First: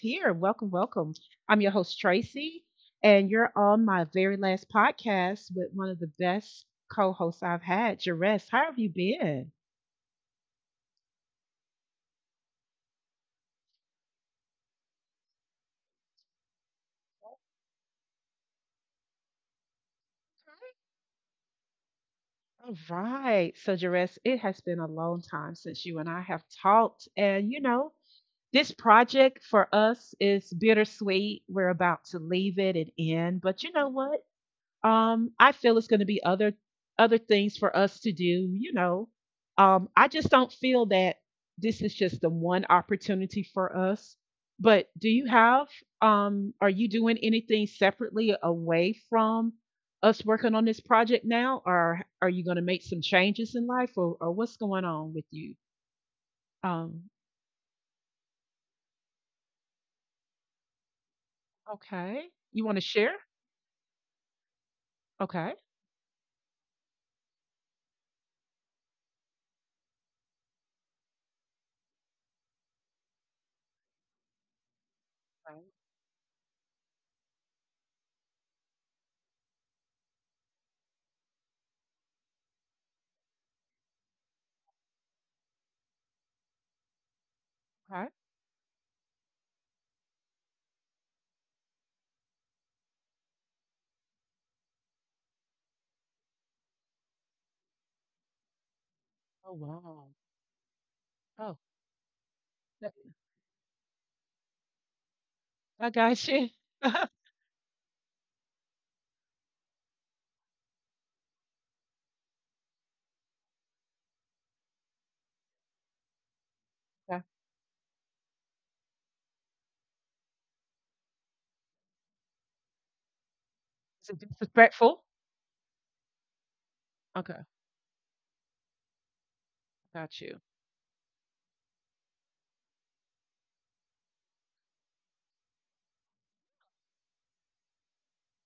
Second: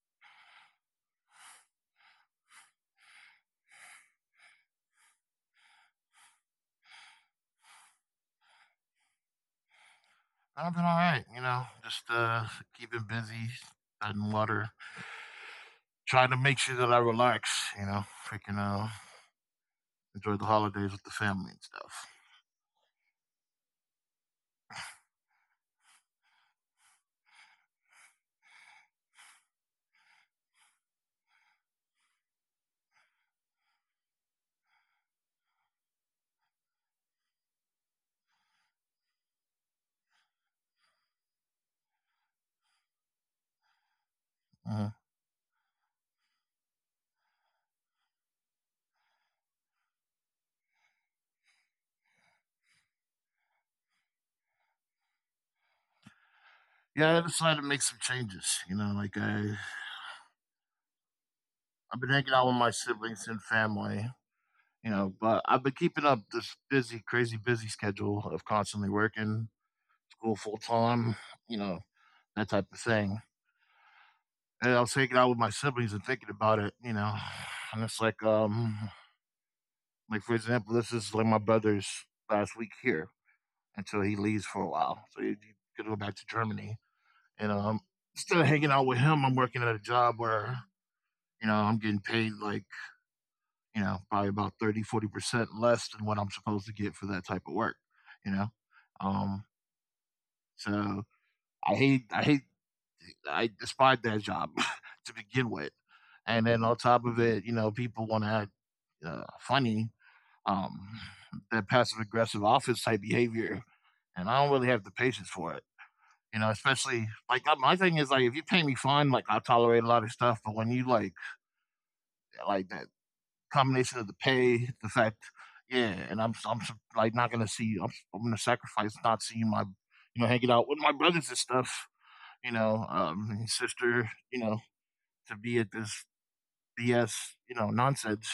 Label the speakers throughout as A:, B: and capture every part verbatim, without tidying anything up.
A: here. Welcome, welcome. I'm your host, Tracy, and you're on my very last podcast with one of the best co hosts I've had, Jerez. How have you been?
B: I've been all right, you know, just uh keeping busy, treading water, trying to make sure that I relax, you know, freaking uh enjoy the holidays with the family and stuff.
A: All right. So, Jerez, it has been a long time since you and I have talked. And, you know, this project for us is bittersweet. We're about to leave it and end. But you know what? Um, I feel it's going to be other other things for us to do. You know, um, I just don't feel that this is just the one opportunity for us. But
B: Uh,
A: do you have? Um, are you doing anything separately away from us working on this project now, or are you going to make some changes in life, or, or what's going on with you? Um,
B: yeah, I decided to make some changes, you know, like I I've been
A: okay,
B: hanging out
A: you
B: with
A: want to
B: my
A: share?
B: siblings and family, you know, but
A: Okay,
B: I've been keeping up this busy, crazy busy schedule of constantly working, school full time, you know, that type of thing. And I was hanging out with my
A: okay.
B: siblings and thinking about it, you know, and it's like um like for example, this is like my brother's last week here until he leaves for a while. So he, he could go back to Germany. And um,
A: Okay.
B: instead of hanging out with him, I'm working at a job where you know I'm getting paid like you know probably about thirty, forty percent less than what I'm supposed to get for that type of work. You know,
A: Oh
B: um,
A: wow.
B: so
A: Oh,
B: I hate, I hate,
A: I
B: I despise that job to begin with.
A: I got you.
B: And then on top of it, you know, people want to act uh, funny. Um, that passive aggressive office type behavior, and I don't really have the patience for it. You know, especially like uh, my thing is like if you pay me fine, like I'll tolerate a lot of stuff. But when you like like that combination
A: Is
B: of
A: it
B: the pay, the
A: disrespectful?
B: fact, yeah, and I'm I'm like not
A: Okay,
B: gonna see I'm I'm gonna sacrifice not seeing my
A: got
B: you know
A: you.
B: hanging out with my brothers and stuff. You know, um, and sister, you know, to be at this B S, you know, nonsense.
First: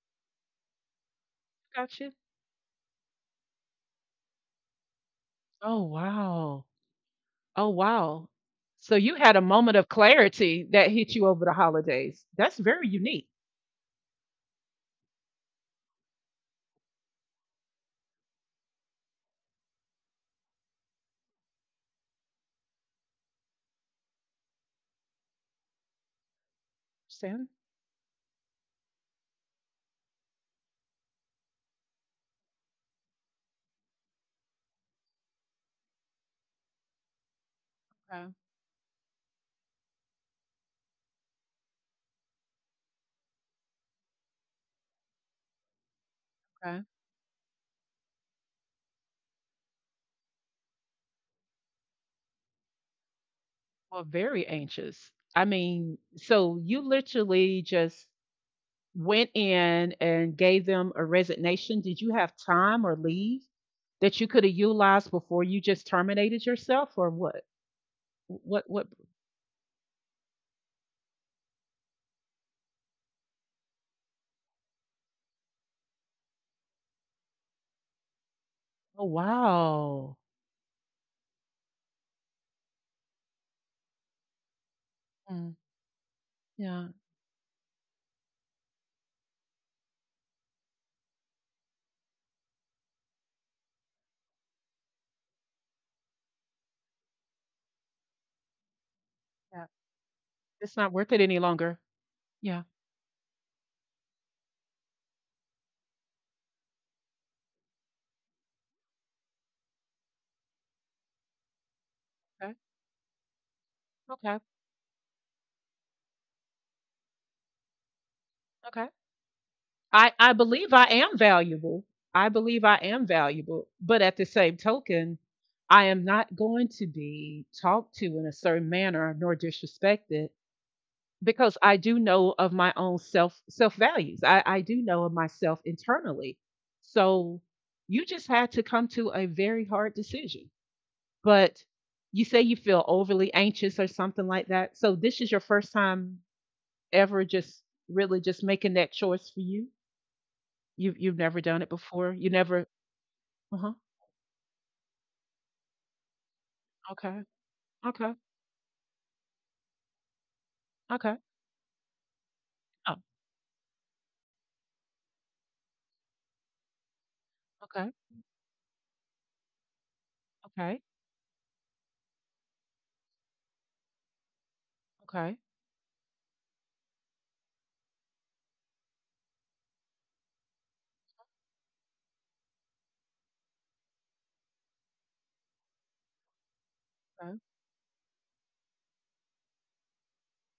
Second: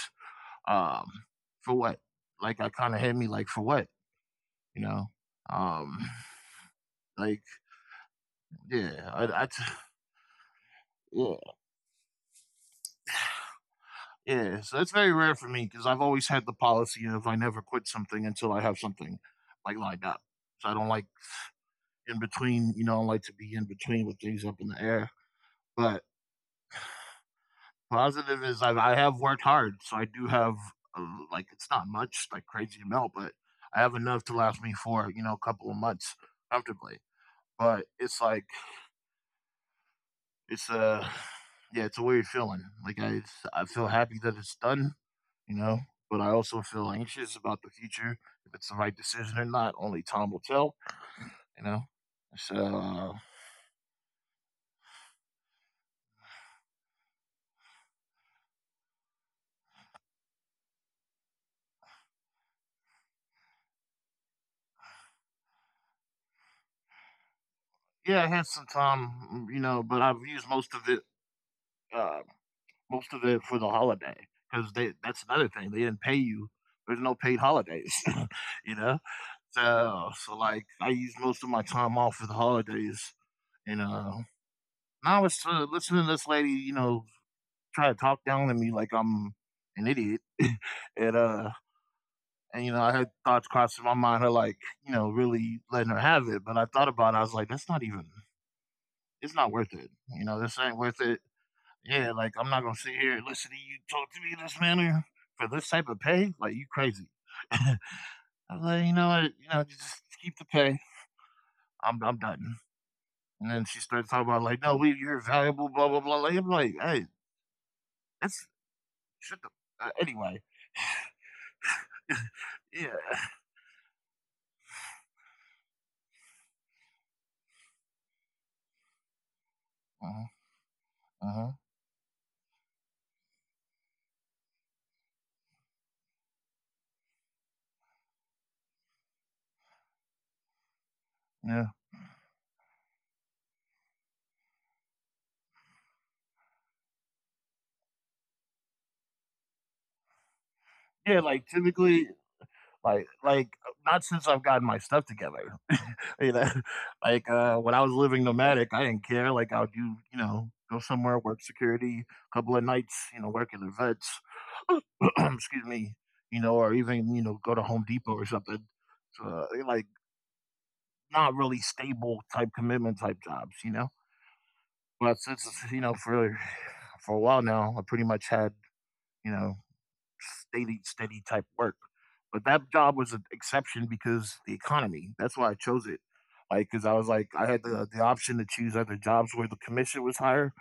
B: Um, for
A: Got
B: what?
A: you.
B: Like I kind of hit me like for what? You know,
A: Oh,
B: um,
A: wow.
B: like
A: Oh, wow. So
B: yeah,
A: you
B: I,
A: had a
B: I t-
A: moment of clarity that hit you
B: yeah.
A: over the holidays. That's very unique.
B: Yeah, so that's very rare for me because I've always had the policy of I never quit something until I have something like lined up. So I don't like in between, you know, I like to be in between with things up in the air. But
A: Sam.
B: positive is I've, I have worked hard, so I do have uh, like it's not much like crazy amount, but I have enough to last me for you know a couple of months comfortably. But it's
A: Okay.
B: like it's a yeah, it's a weird feeling. Like I I feel happy that it's done, you know. But I also
A: Okay.
B: feel anxious about the future. If it's the right decision or not, only time will tell, you know. So uh,
A: Well, very anxious. I mean, so you literally just went in and gave them a resignation. Did you have time or leave that you could have utilized before you just terminated yourself or what?
B: yeah, I had some
A: What what
B: time, you know, but I've used most of it, uh, most of it for the holiday because they that's another thing. They didn't pay you. There's no paid holidays, you know.
A: Oh
B: So
A: wow.
B: so like I used most of my time off for the holidays, and uh, now it's
A: Mm,
B: uh, listening to this lady, you
A: yeah.
B: know, try to talk down to me like I'm an idiot, and uh, and you know, I had thoughts crossed in my mind of like, you know, really letting her have it. But I thought about it, I was like, that's not even it's not worth it. You know, this
A: It's
B: ain't
A: not
B: worth
A: worth it
B: it.
A: any longer.
B: Yeah, like I'm
A: Yeah.
B: not gonna sit here and listen to you talk to me in this manner for this type of pay. Like you crazy. I was like, you know what, you know, just keep the pay. I'm I'm
A: Okay.
B: done. And then she started talking
A: Okay.
B: about like, no, we you're valuable, blah blah blah. Like I'm like, hey, that's
A: Okay.
B: shut the uh,
A: I, I
B: anyway.
A: believe I am valuable. I believe I
B: Yeah.
A: am valuable. But at the same token, I am not going to be talked to in a certain manner nor
B: Uh-huh.
A: disrespected
B: Uh-huh,
A: because I do know of my own self self values. I, I do know of myself internally. So you just had to come to a very hard decision. But
B: yeah.
A: you say you feel overly anxious or something like that. So this is your first time ever just really just making that choice for you? You've
B: Yeah,
A: you've
B: like
A: never done it
B: typically,
A: before? You never.
B: Like like
A: Uh-huh.
B: not since I've gotten my stuff together. You know,
A: Okay.
B: like uh when I was
A: Okay.
B: living nomadic, I didn't care. Like I would do, you know, go somewhere,
A: Okay.
B: work security, a couple of nights,
A: Oh,
B: you know, work at the vets, excuse me, you know, or even, you know, go to Home
A: okay.
B: Depot or something. So uh, like
A: Okay.
B: not really stable type commitment type jobs, you know. But
A: Okay.
B: since you know, for for a while now, I pretty much had, you know, steady, steady type work. But that job was an exception because the economy. That's why I chose it. Like, because I was like,
A: Okay. Mhm.
B: I had the, uh, the option to choose other jobs where the commission was higher.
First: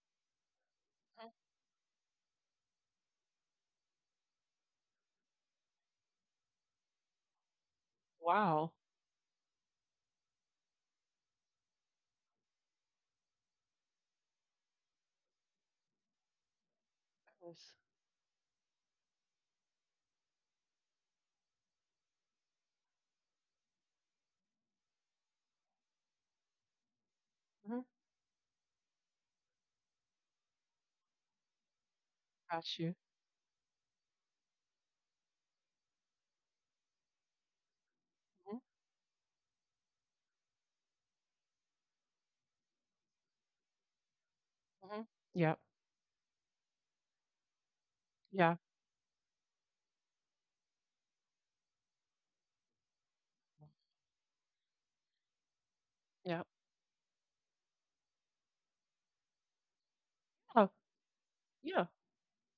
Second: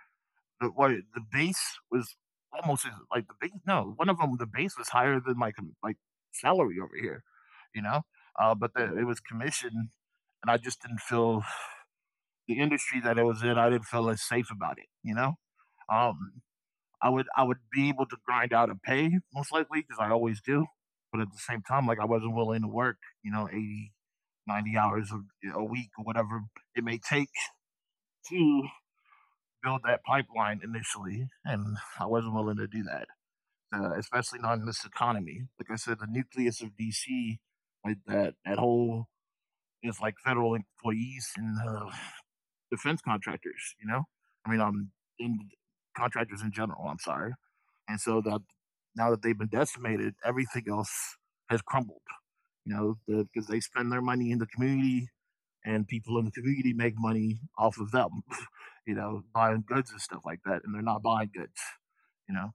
B: The what the base was almost as- like the base. No, one of them, the base was higher than my com- like salary over here. You know, uh,
A: Wow.
B: but the, it was commission, and I just didn't feel the industry that I was in. I didn't feel as safe about it. You know. Um, I would I
A: That.
B: would be able to grind out a pay most likely because I always do. But at the same time, like I wasn't willing to work, you know, eighty, ninety hours a, a week or whatever it may take
A: Mhm,
B: to build that pipeline initially. And I wasn't willing
A: got
B: to do
A: you.
B: that, uh, especially not in this economy. Like I said, the nucleus of D C, like that, that
A: Mhm,
B: whole, it's like federal employees and uh, defense contractors, you know? I mean, um,
A: mhm.
B: in
A: Yep.
B: contractors in general, I'm sorry. And so that
A: Yeah.
B: now that they've been decimated, everything else has crumbled, you know, because the, they spend their money in the community and people in the
A: Yeah.
B: community make money off of them, you know, buying goods and stuff like that.
A: Oh,
B: And they're not buying goods,
A: yeah.
B: you know?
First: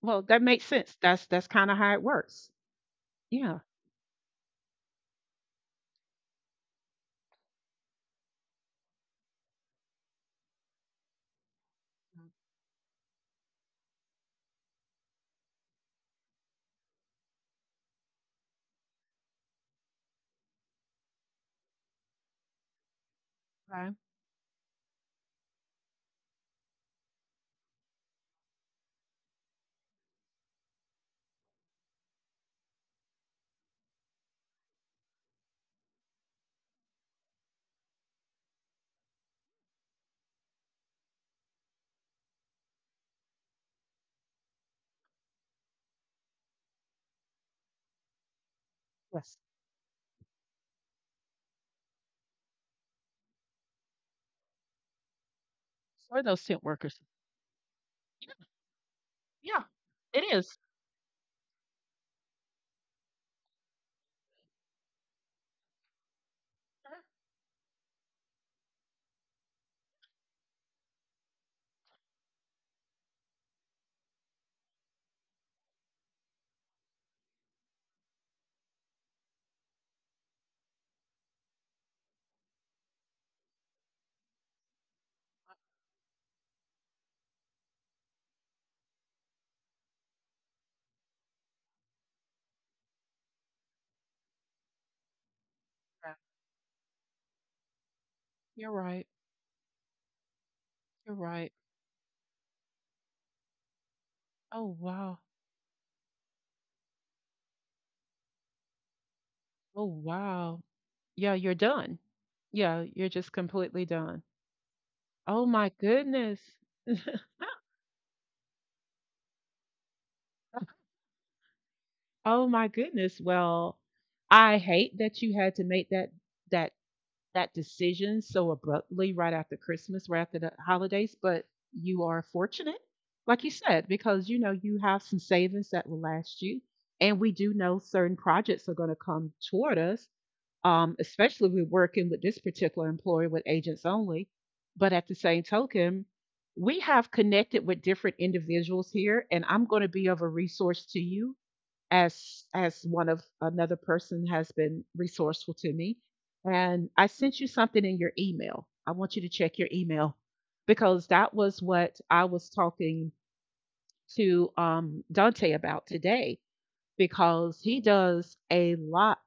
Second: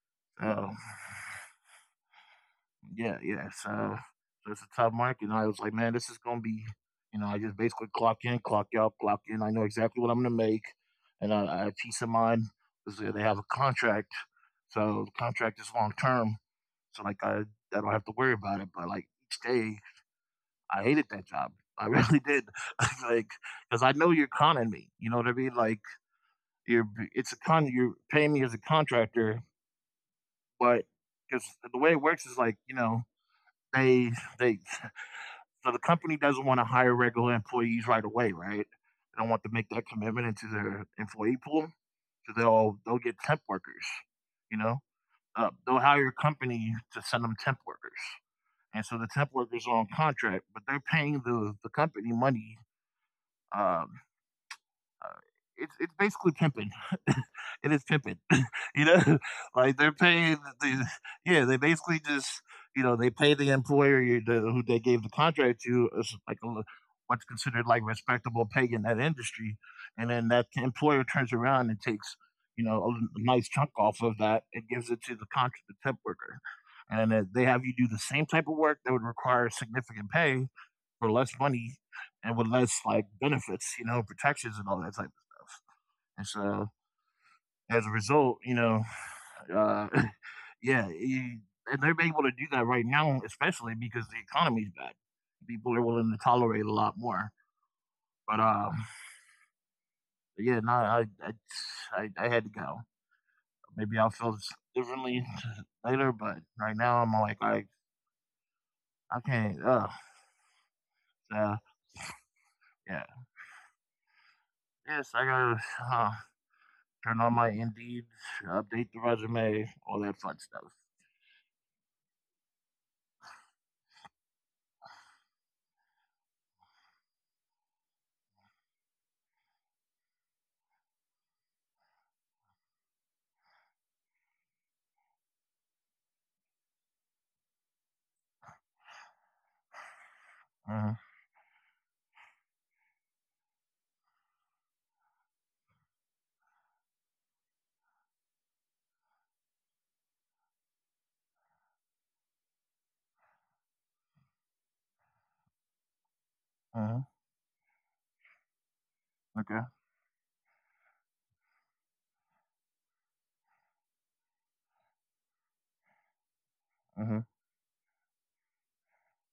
A: Well, that makes
B: Uh,
A: sense. That's that's kind of how it works.
B: Yeah, yeah.
A: Yeah.
B: So, so it's a tough market. And I was like, man, this is gonna be, you know, I just basically clock in, clock out, clock in. I know exactly what I'm gonna make, and I, I have peace of mind because they they have a contract, so the contract is long term. So like I, I don't have to worry about it. But like each day, I hated that job. I really did, like, because
A: Okay.
B: I know you're conning me. You know what I mean? Like you're, it's a con. You're paying me as a contractor, but because the way it works is like, you know, they they so the company doesn't wanna hire regular employees right away, right? They don't want to make that commitment into their employee pool, so they'll they'll get temp workers, you know? Uh, they'll hire a company to send them temp workers, and so the temp
A: Yes.
B: workers are on contract, but they're paying the the company money, um, uh, it's it's
A: For
B: basically
A: those tent
B: pimping.
A: workers.
B: It is pimping.
A: Yeah.
B: You know,
A: Yeah.
B: like they're
A: It
B: paying
A: is.
B: the yeah, they basically just you know they pay the employer you, the, who they gave the contract to as like a, l- what's considered like respectable pay in that industry, and then that employer turns around and takes you know a, l- nice chunk off of that and gives it to the contract the temp worker, and then they have you do the same type of work that would require significant pay for less money and with less like benefits, you know, protections and all that type of stuff, and so as a result, you know, uh, yeah, e- and they're able to do that right now, especially because the economy's bad. People are willing
A: Yeah.
B: to tolerate a lot more. But um,
A: You're right.
B: yeah, no, I,
A: You're
B: I,
A: right.
B: I, I had to go. Maybe I'll feel
A: Oh wow.
B: differently later, but right now I'm like, I, I can't.
A: Oh
B: Uh,
A: wow. Yeah,
B: uh,
A: you're done. Yeah,
B: yeah.
A: you're just completely done.
B: Yes, I
A: Oh
B: gotta
A: my
B: uh,
A: goodness.
B: turn on my Indeed, update the resume, all that fun stuff.
A: Oh my goodness. Well, I hate that you had to make that that that decision so abruptly right after Christmas, right after the holidays, but you are fortunate, like you said, because you know you have some savings that will last you. And we do know certain projects are going to come toward us
B: Uh huh.
A: um, especially if we're working with this particular employer with agents only. But at the same token, we have connected with different individuals here, and I'm going to be of a resource to you as as one of another person has been resourceful to me.
B: Uh
A: And
B: huh.
A: I sent you something in your email. I want you to
B: Okay.
A: check your email because that was what I was talking to um, Dante about today
B: Uh huh.
A: because he does a lot.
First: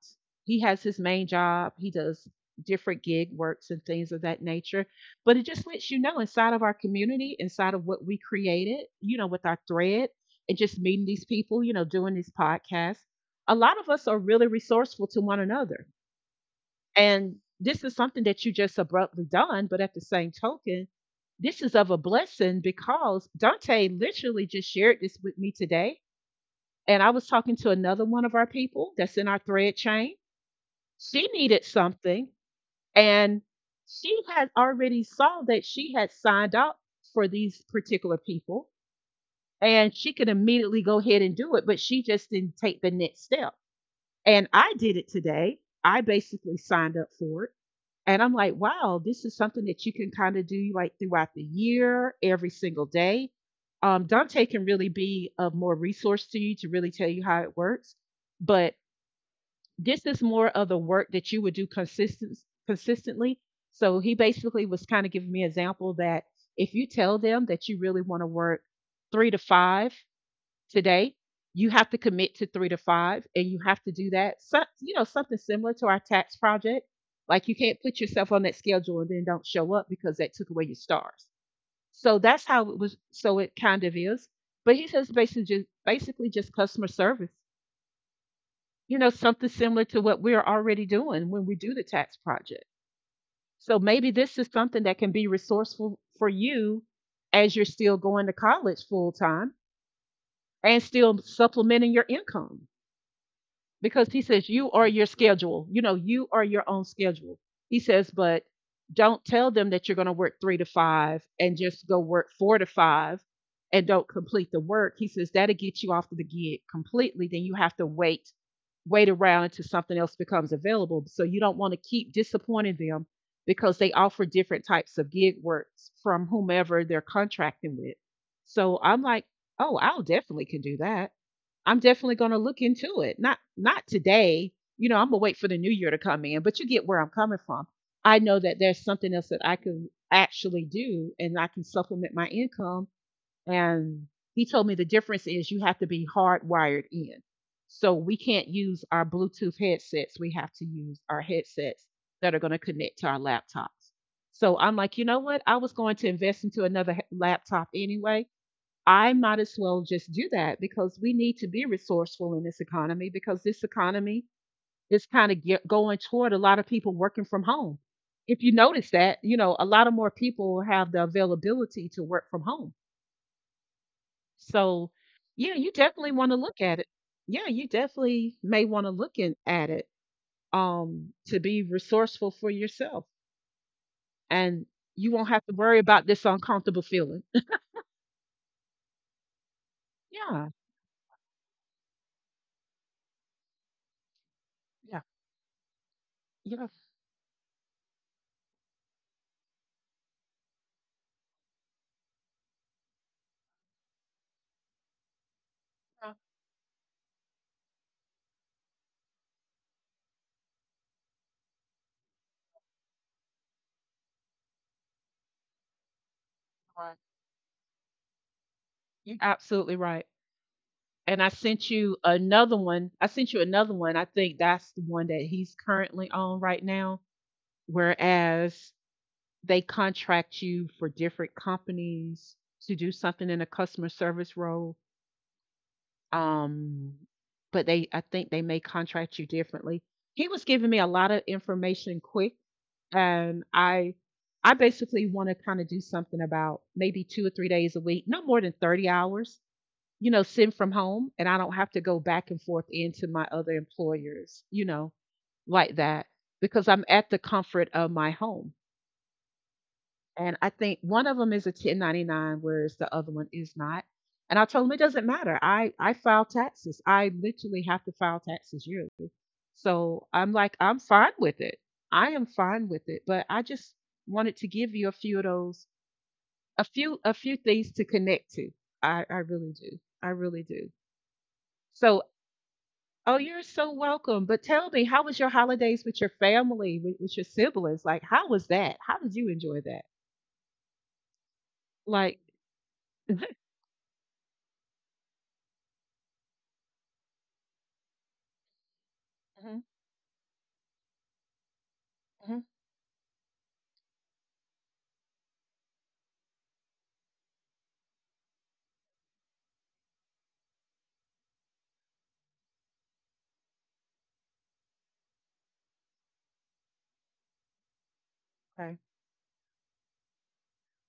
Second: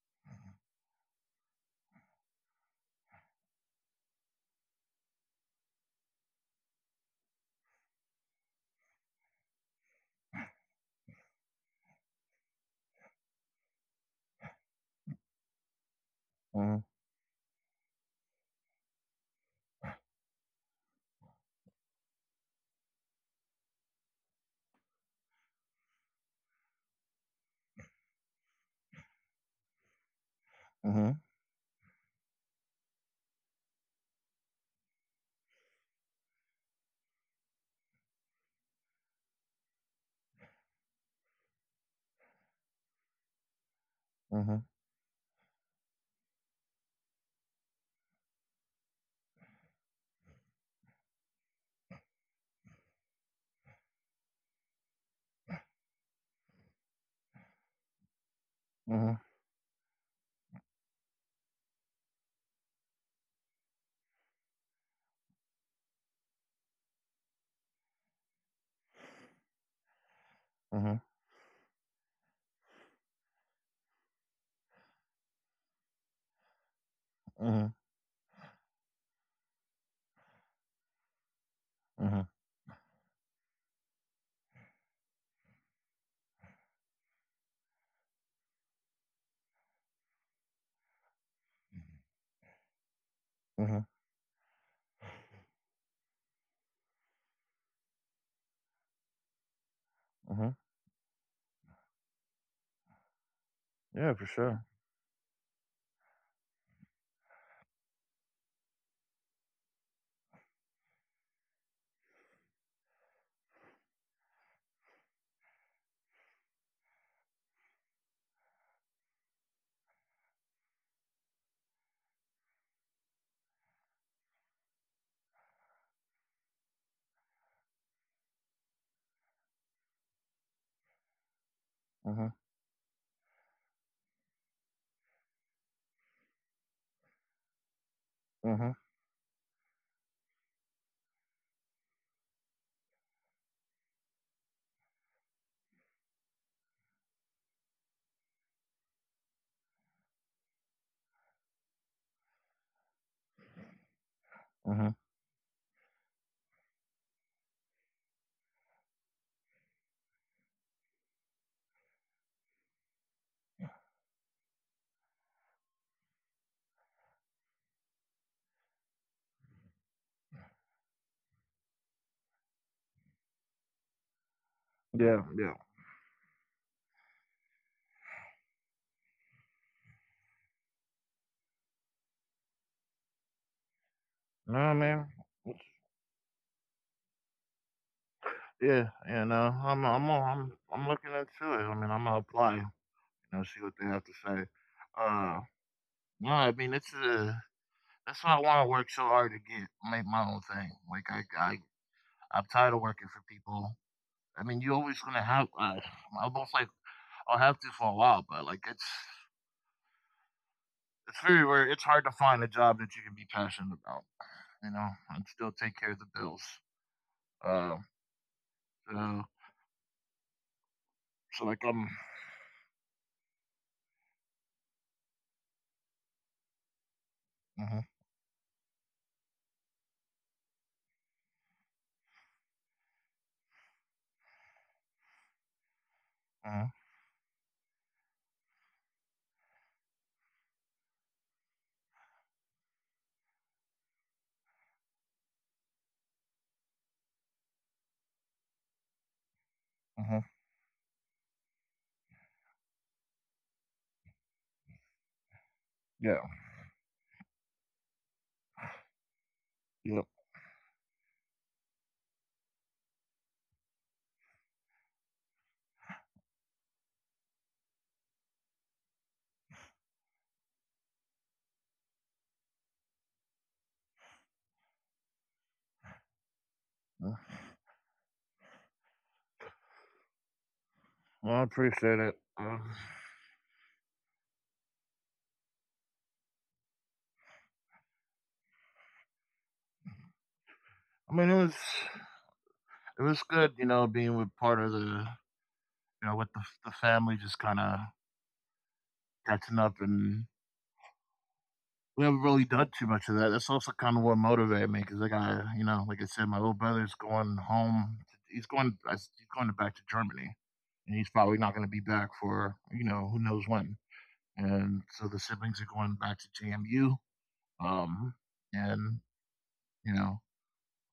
A: He has his main job, he does different gig works and things of that nature. But it just lets you know inside of our community, inside of what we created, you know, with our thread and just meeting these people, you know, doing these podcasts, a lot of us are really resourceful to one another.
B: Uh
A: And this is something that you just abruptly done, but at the same token, this is of a blessing because Dante literally just shared this with me today and I was talking to another one of our people that's in our thread chain.
B: huh.
A: She needed something and she had already saw that she had signed up for these particular people and she could immediately go ahead and do it, but she just didn't take the next step.
B: Uh huh. Uh
A: And
B: huh.
A: I did it today. I basically signed up for it. And I'm like, wow, this is something that you can kind of do like throughout the year, every single day. Um, Dante can really be of more resource to you to really tell you how it works. But
B: Uh
A: this is more of the work that you would do consistent, consistently. So he basically was kind of giving me an example that if you tell them that you really want to work three to five
B: huh.
A: today, you have to commit to three to five, and you have to do that. So, you know, something similar to our tax project. Like you
B: Uh
A: can't put yourself on that schedule and then don't show up because that took away your stars. So
B: huh.
A: that's how it was. So it kind of is. But he says basically just basically just customer service. You know, something similar to what we're already doing when we do the tax project.
B: Uh
A: So
B: huh.
A: maybe this is something that can be resourceful for you as you're still going to college full time
B: Mhm.
A: and still supplementing your income because
B: Yeah,
A: he
B: for Yeah.
A: says
B: sure.
A: you are your schedule. You know, you are your own schedule. He says, but don't tell them that you're going to work three to five and just go work four to five and don't complete the work. He says that'll get you off of the gig completely. Then you have to wait, wait around until something else becomes available. So you don't want to keep disappointing them because they offer different types of gig works from whomever they're contracting with. So I'm like, oh, I'll definitely can do that. I'm definitely
B: Mhm.
A: going to look into it. Not not today. You know, I'm going to wait for the new year to come in, but you get where I'm coming from. I know that
B: Mhm.
A: there's something else that I can actually do and I can supplement my income, and he told me the difference is you have to be hardwired in. So we can't use our Bluetooth headsets. We have to use our headsets that are going to connect to our laptops. So I'm
B: Mhm.
A: like, you know what? I was going to invest into another he- laptop anyway. I might as well just do that because we need to be resourceful in this economy because this economy is kind of ge- going toward a lot of people working from home. If you notice that, you know, a lot of more people have the availability to work from home. So,
B: Yeah, yeah.
A: yeah, you definitely want to look at it. Yeah, you definitely may want to look in, at it, um, to be resourceful for yourself.
B: No,
A: And
B: I mean,
A: you won't have to worry about this uncomfortable feeling.
B: yeah, yeah. No, I'm, I'm,
A: Yeah,
B: I'm, I'm looking into it. I mean, I'm gonna apply. You know, see what they have to say.
A: yeah,
B: Uh, no, I
A: yeah.
B: mean, it's uh that's why I want to work so hard to get make my own thing. Like I, I, I'm tired of working for people. I mean, you always gonna have. Uh,
A: Yeah,
B: I'm almost like I'll have to for a while, but like it's, it's very rare. It's hard to find a job that you can be passionate about. You know, and still take care of the bills.
A: right.
B: Uh.
A: You're
B: So.
A: absolutely right. And I
B: So like
A: sent
B: um,
A: you another one. I sent you another one. I think that's the one that he's currently on right now.
B: huh,
A: Whereas they contract you for different companies to do something in a customer service role.
B: uh
A: Um, but they, I think they may contract you differently. He was giving me a lot of information quick, and I, I basically want to kind of do something about maybe two or three days a week, no more than thirty hours, you
B: huh,
A: know, send from home, and I don't have to go back and forth into my other employers, you know, like that,
B: yeah,
A: because I'm at the comfort of my home.
B: yep.
A: And I think one of them is a ten ninety-nine, whereas the other one is not. And I told them it doesn't matter. I, I file taxes. I literally have to file taxes yearly. So I'm like, I'm fine with it. I am fine with it. But I just wanted to give you a few of those, a few, a
B: Yeah.
A: few things to connect to. I, I really do. I really do.
B: Well, I appreciate
A: So
B: it. Uh,
A: Oh, you're so welcome. But tell me, how was your holidays with your family, with, with your siblings? Like, how was that? How did you enjoy that?
B: I mean, it was
A: Like,
B: it was good, you know, being with part of the you know with the the family, just kind of catching
A: hmm.
B: up, and we haven't
A: Hmm.
B: really done too much of that. That's also kind of what motivated me because I got you know, like I said, my little brother's going home. He's going I s- he's going back to Germany, and he's probably not going to be back for you know who knows when. And so the siblings are going back to J M U. Um,
A: Okay.
B: and you know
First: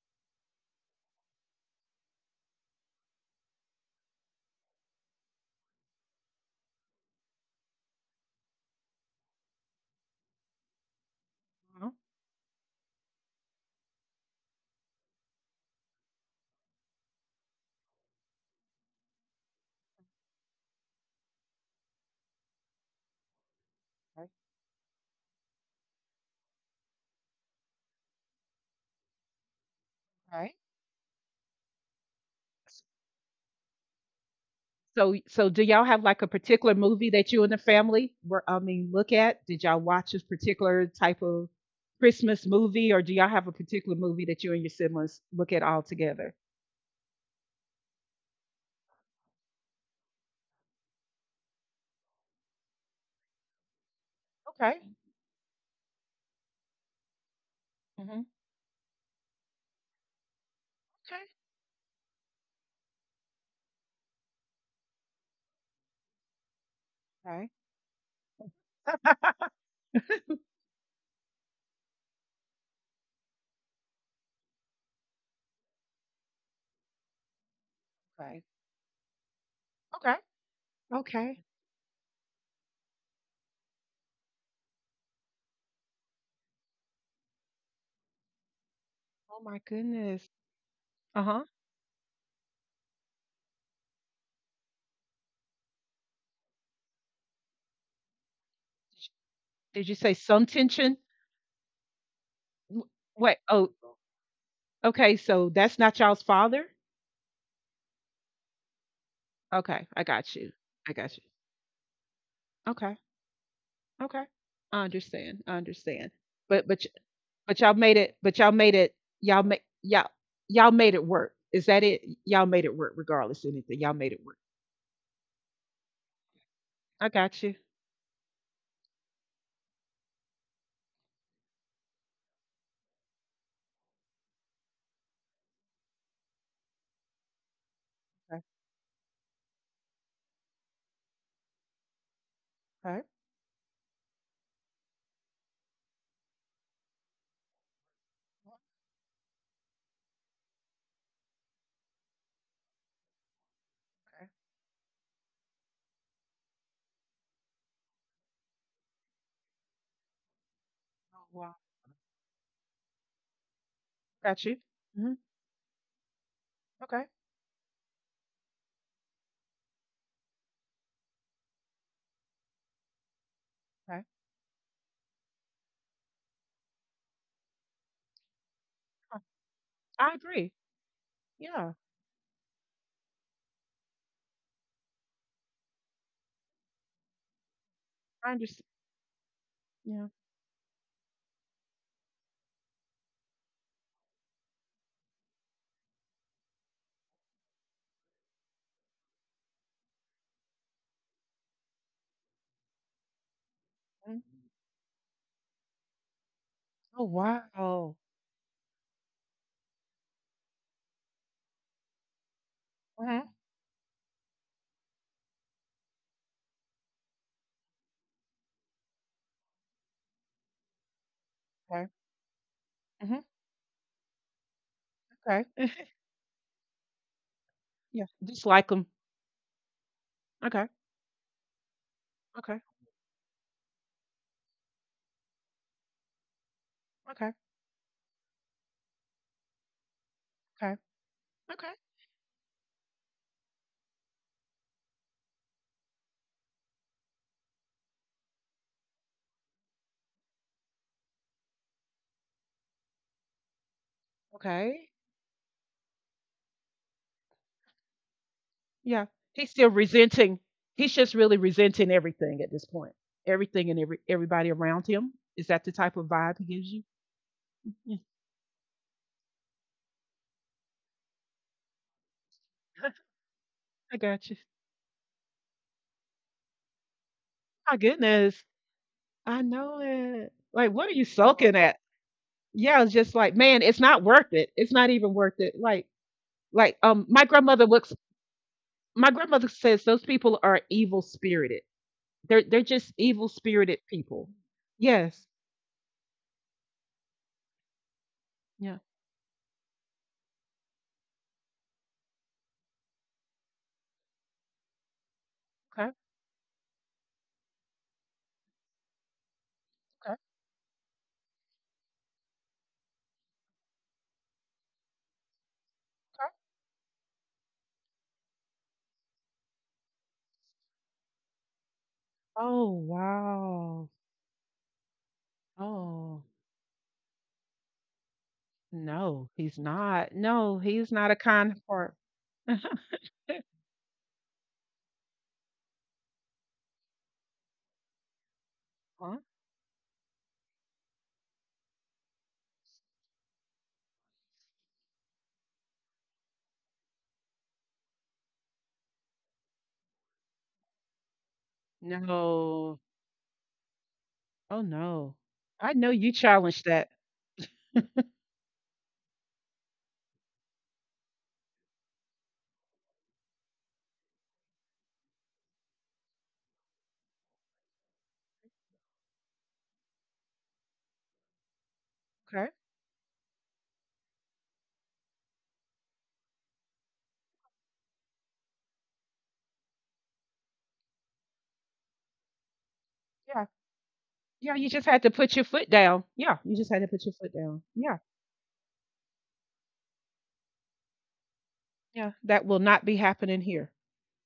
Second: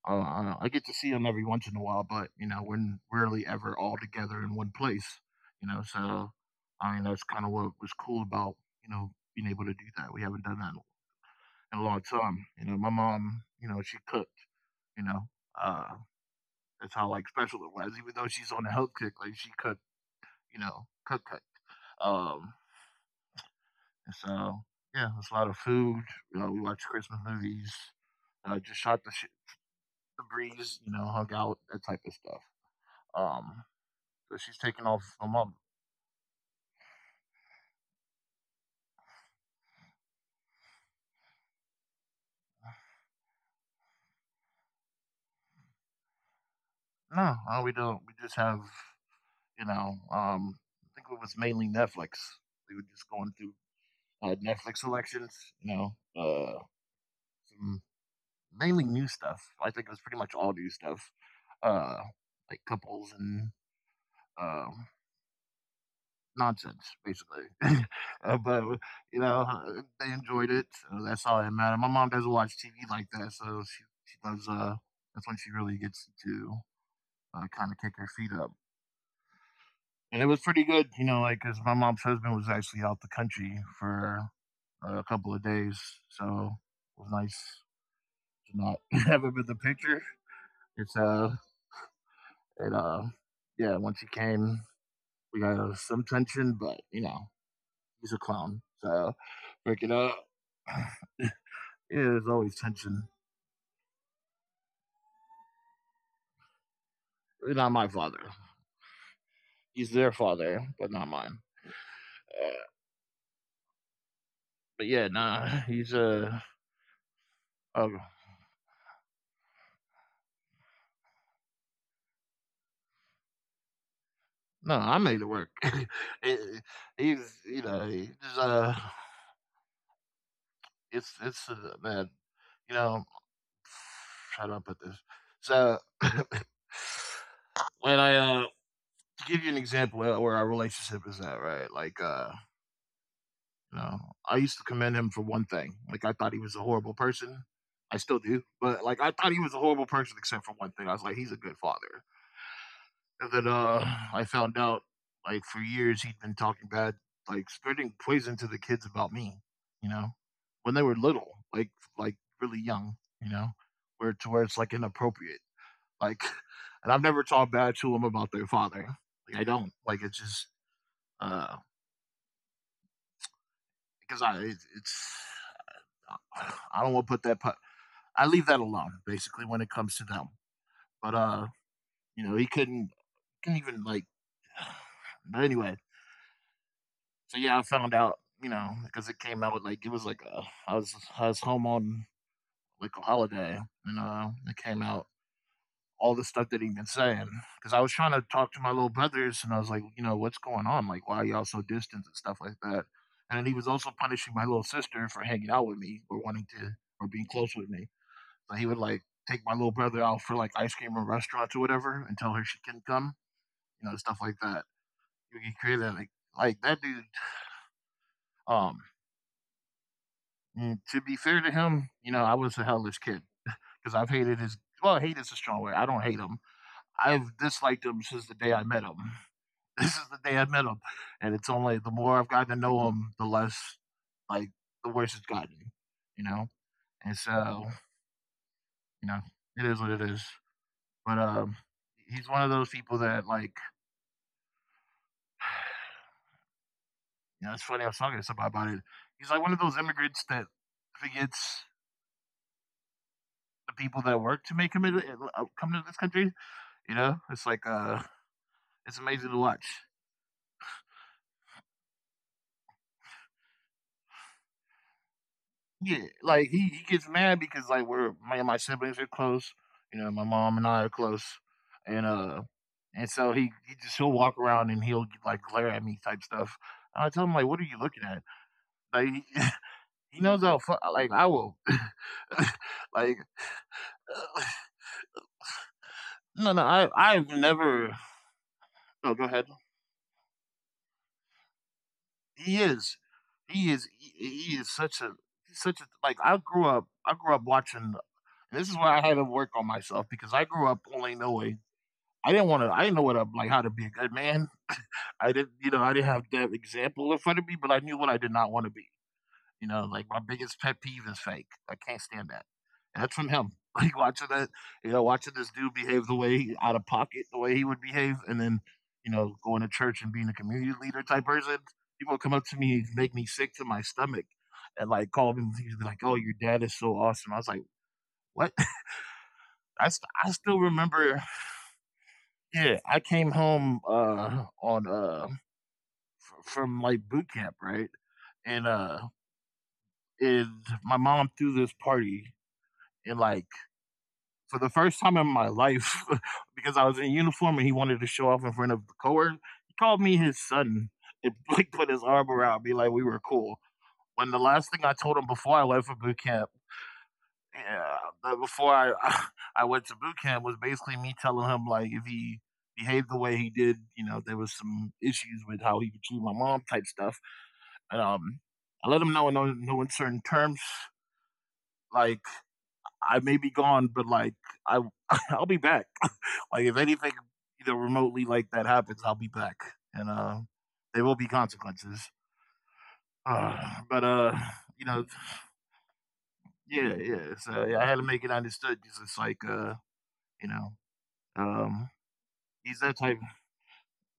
B: I I I get to see him every once in a while, but you know, we're n- rarely ever all together in one place. You know, so I mean, that's kind of what was cool about you know being able to do that. We haven't done that in a
A: Mhm.
B: long time. You know, my mom, you know, she cooked. You know, uh, that's how like special it was. Even though she's on the health kick, like she cooked. You know, cook cook. Um, and
A: Okay.
B: so yeah, it's a lot of food. You know, we watched Christmas movies. Uh, just shot the sh- the
A: Okay.
B: breeze. You know, hung out that type of stuff. Um, So she's taking off
A: so,
B: her
A: so
B: mom.
A: do y'all have like a particular movie that you and the family were, I mean, look at? Did y'all watch a particular type of Christmas movie, or do y'all have a particular movie that you and your siblings look at all together?
B: No, uh, we don't. We just have, you know, um, I think it was mainly Netflix. We were just going through uh,
A: Okay.
B: Netflix selections, you know, uh, some
A: Hmm.
B: mainly new stuff. I think it was pretty much all new stuff, uh, like couples and um, nonsense, basically.
A: Okay.
B: uh, but you
A: Okay.
B: know, uh, they enjoyed it. So that's all that mattered. My mom doesn't watch T V like that, so she she loves. Uh, that's when she really gets to uh, kind of kick her feet
A: Okay.
B: up.
A: Okay.
B: And it was pretty good, you know,
A: Okay.
B: like because my mom's husband was actually out the country for a couple of days, so it was nice to not have
A: Oh
B: him in
A: my
B: the picture.
A: goodness.
B: It's,
A: Uh huh.
B: uh, it, uh, yeah, once he came, we got uh, some tension, but, you know, he's a clown, so
A: Did
B: break
A: you
B: it
A: say
B: up.
A: some tension?
B: Yeah, there's always
A: W-
B: tension.
A: Wait, oh, okay. So that's not y'all's father?
B: He's not my father.
A: Okay,
B: He's
A: I
B: their
A: got you.
B: father,
A: I
B: but not
A: got you.
B: mine. Uh,
A: Okay, okay. I
B: but yeah,
A: understand.
B: nah,
A: I
B: he's,
A: understand.
B: a.
A: But but y- but y'all
B: uh,
A: made
B: uh
A: it. But y'all made it. Y'all made y'all y'all made it work. Is that it? Y'all made it work, regardless of anything. Y'all made it work.
B: no, I made it work.
A: I got
B: He's,
A: you.
B: you know, he's, uh, It's it's uh, man, you know, how do I put this? So, when I,
A: Okay.
B: uh to give you an example where where our relationship is at, right? Like, uh,
A: Okay.
B: you know, I used to commend him for one thing. Like I thought he was a horrible person. I still do, but like I thought he was a horrible person except for one thing. I was like, he's a good father. And then, uh,
A: Okay.
B: I found out, like, for years he'd been talking bad, like, spreading poison to the kids about me, you know, when they were
A: Oh,
B: little,
A: wow.
B: like, like really young, you know, where to
A: Got
B: where
A: you.
B: it's like
A: Hmm.
B: inappropriate, like, and
A: Okay.
B: I've never talked bad to them about their father. Like, I don't like it's just, uh,
A: Okay.
B: because I, it, it's, I don't want to put that pu-, I leave that alone
A: Huh.
B: basically when it comes to
A: I
B: them.
A: agree.
B: But, uh,
A: Yeah.
B: you know, he couldn't couldn't even like. But anyway, so yeah, I found out,
A: I
B: you
A: understand.
B: know, because it came out, like it
A: Yeah.
B: was like, uh, I was I was home on like a holiday, and, uh, it came out all the stuff that he'd been saying. Because I was trying to talk to my little brothers, and I was like, you know, what's going on? Like, why are y'all so distant and stuff like that? And then he was also
A: Mhm.
B: punishing my little sister for hanging out with me or wanting to
A: Oh
B: or being close with
A: wow.
B: me. So he would like take my little brother out for like ice cream or restaurants or whatever, and tell her she couldn't
A: Hmm.
B: come, you know, stuff like that. You can create that like like that dude. um And to be fair to
A: Okay.
B: him, you know, I was a
A: Hmm.
B: hellish kid because I've hated his. Well, hate is a
A: Okay.
B: strong word. I don't hate him. I've
A: Yeah.
B: disliked him since the
A: Dislike
B: day
A: him.
B: I met him. This is the day
A: Okay.
B: I met him, and it's only the more I've
A: Okay.
B: gotten to know him, the less like the worse it's gotten, you know. And
A: Okay.
B: so, you know, it is what it is.
A: Okay.
B: But,
A: Okay.
B: um, he's one of those people that like, you know, it's funny. I was talking to somebody about it. He's like one of those immigrants that forgets the people that work
A: Okay.
B: to make him in- uh, come to this country. You know, it's like, uh,
A: Yeah.
B: It's
A: He's
B: amazing to
A: still
B: watch.
A: resenting. He's just really resenting everything at this point. Everything and every everybody around him. Is that the type of
B: Yeah,
A: vibe he
B: like
A: gives
B: he,
A: you?
B: he gets mad because like
A: Yeah.
B: we're my my siblings are close. You know, my mom and I are close, and, uh, and so he, he
A: I
B: just he'll
A: got you.
B: walk around and he'll like glare at me type stuff. And I tell him like, what are
A: My
B: you looking at?
A: goodness.
B: Like he,
A: I know
B: he
A: it.
B: knows how
A: Like,
B: fu-
A: what are you
B: like I
A: sulking
B: will,
A: at? Yeah, it's just
B: like,
A: like, man, it's not worth it. It's not even worth it. Like,
B: no no
A: like,
B: I
A: um, my
B: I've
A: grandmother looks.
B: never.
A: My
B: Oh, go
A: grandmother
B: ahead.
A: says those people are evil spirited. They're they're
B: He
A: just
B: is,
A: evil spirited
B: he is he,
A: people.
B: he is such a
A: Yes.
B: he's such a like I grew up I grew up watching. And this is why I had to work on myself because I grew up only knowing I didn't want to. I didn't know what I, like how to be a good man. I didn't, you
A: Okay, okay,
B: know, I didn't have that example in front of me, but I knew what I did not want to be. You know, like my biggest pet peeve is fake. I can't stand that. And that's from him. Like watching that, you know, watching this dude
A: okay.
B: behave the way he, out of pocket, the way he would behave, and then, you know, going to church and being a community leader type person. People come up to
A: Oh,
B: me, and make me sick to
A: wow.
B: my stomach, and like call me, like,
A: Oh,
B: "Oh, your dad is so awesome." I was like, "What?"
A: no, he's
B: I,
A: not.
B: st- I
A: No,
B: still
A: he's not a
B: remember.
A: kind part.
B: Yeah, I came home, uh on uh from like boot camp, right? and uh
A: Huh?
B: and my mom threw this party, and like for the first time in my life, because I was in uniform and he wanted to show off in front of the coworker, he called me his son, and like put his arm around
A: No.
B: me like we were cool, when the
A: Oh,
B: last thing I
A: no.
B: told him
A: I
B: before I
A: know
B: left for
A: you
B: boot
A: challenged
B: camp.
A: that.
B: Yeah, before I, I I went to boot camp was basically me telling him like if he behaved the way he did, you know, there was some issues with how he would treat my mom type stuff. And um I let him know in no, no uncertain terms, like
A: Okay.
B: I may be gone, but like I, I'll be back. Like if anything, you know, remotely like that happens, I'll be back. And uh there will be consequences.
A: Yeah.
B: Uh, but uh,
A: Yeah. You just
B: you
A: had to
B: know,
A: put your foot down. Yeah. You just had to
B: yeah,
A: put your foot
B: yeah.
A: down.
B: So yeah, I
A: Yeah.
B: had to make it understood. 'Cause it's like, uh, you know, Um,
A: Yeah. That will not
B: he's
A: be
B: that type.
A: happening here.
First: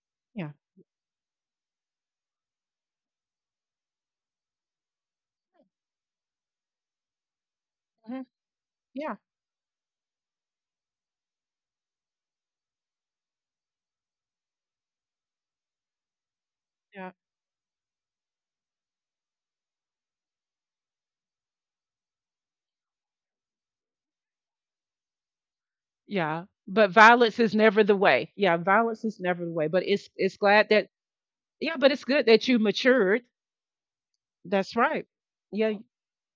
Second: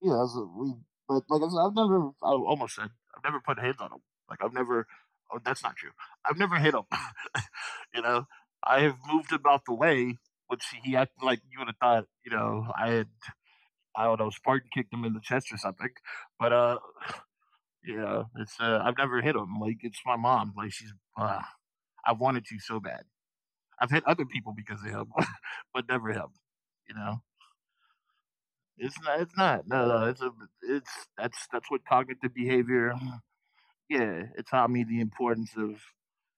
B: Yeah, that's a,
A: Yeah.
B: we. But like I said, I've never. I almost said I've never put hands on him. Like I've never. Oh, that's not true. I've never hit him. you know,
A: Hmm.
B: I have
A: Yeah.
B: moved him out the way, which he acted like you would have thought. You know, I had. I don't know. Spartan kicked him in the chest or something. But uh,
A: Yeah.
B: Yeah, it's. Uh, I've never hit him. Like it's my mom. Like she's. Uh, I wanted to so bad. I've hit other people because of him, but never him.
A: Yeah.
B: You
A: But
B: know.
A: violence is never the way. Yeah.
B: It's
A: Violence
B: not.
A: is
B: It's
A: never the
B: not.
A: way.
B: No,
A: But
B: no.
A: it's,
B: It's a.
A: it's glad
B: It's
A: that,
B: that's that's
A: yeah,
B: what
A: but it's good
B: cognitive
A: that you
B: behavior.
A: matured.
B: Yeah, it taught
A: That's
B: me the
A: right.
B: importance of
A: Yeah.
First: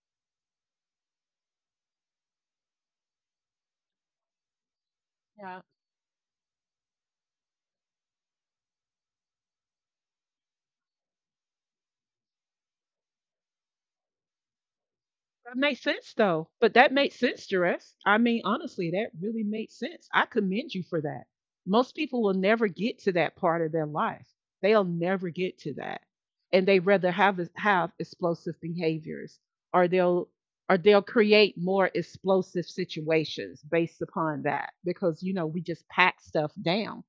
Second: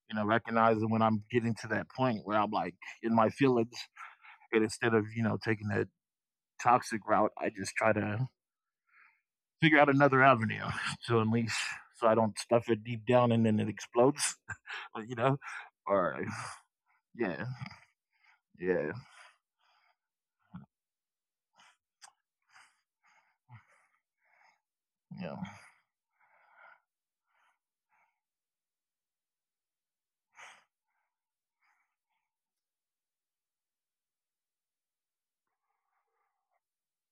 B: you know recognizing when I'm getting to that point where I'm like in my feelings, and instead of you know
A: Yeah.
B: taking that toxic route, I just try to figure out another avenue to at least so I don't stuff it deep down and then it explodes. You know,
A: That makes sense
B: or
A: though. But that makes
B: yeah,
A: sense, Jerez. I mean,
B: yeah,
A: honestly, that really makes sense. I commend you for that. Most people will never get to that part of their life. They'll never
B: yeah,
A: get to that. And they rather have have explosive behaviors or they'll or they'll create more explosive situations based upon that because you know we just pack stuff down,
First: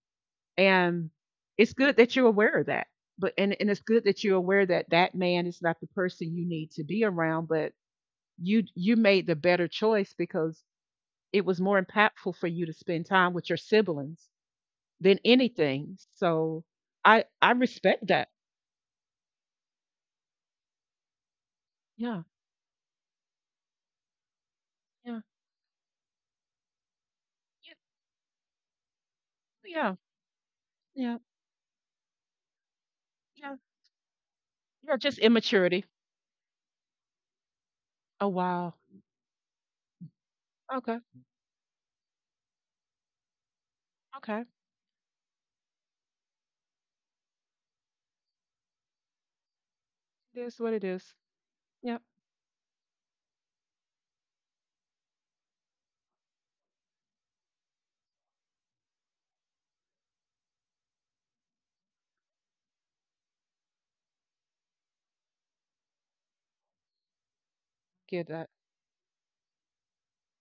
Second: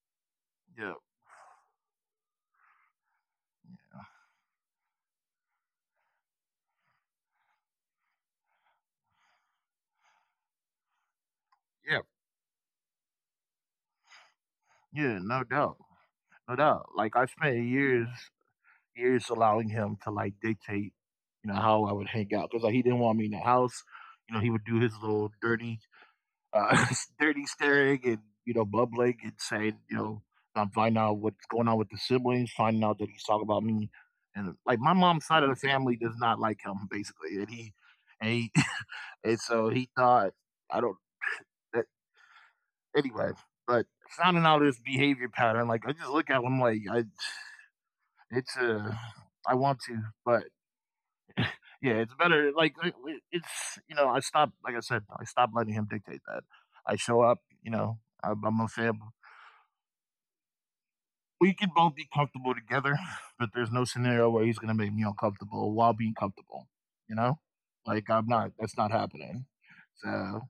B: yeah,
A: and it's good that you're aware of that, but and, and it's good that you're aware that that man is not the person you need to be around, but you you made the better choice because it was more
B: yeah,
A: impactful for you to spend time with your siblings
B: yeah.
A: than
B: No doubt,
A: anything.
B: no
A: So
B: doubt. Like
A: I
B: I
A: I
B: spent
A: respect
B: years
A: that.
B: years allowing him to like dictate, you know, how I would
A: Yeah.
B: hang out because like he didn't want me in the house. You know, he would do his
A: Yeah.
B: little dirty, uh, dirty
A: Yeah.
B: staring and you know bubbling and saying,
A: Yeah.
B: you know, I'm finding
A: Yeah.
B: out what's going on with the siblings, finding out that he's talking
A: Yeah.
B: about me, and like my
A: Yeah. Just
B: mom's side of the
A: immaturity.
B: family does not like him basically, and he,
A: Oh
B: and he,
A: wow.
B: and so he thought I don't.
A: Okay.
B: That, anyway, but
A: Okay.
B: finding out his behavior pattern, like I just look at him like, I, it's a, I want to,
A: It
B: but.
A: is what it is.
B: Yeah,
A: Yep.
B: it's better. Like i- i- it's, you know, I stopped. Like I said, I stopped letting him dictate that. I show up. You know, I'm, I'm a fam. We can both be comfortable together, but there's no scenario where he's gonna make me uncomfortable while being comfortable. You know, like, I'm
A: Get
B: not.
A: that.
B: That's not happening. So,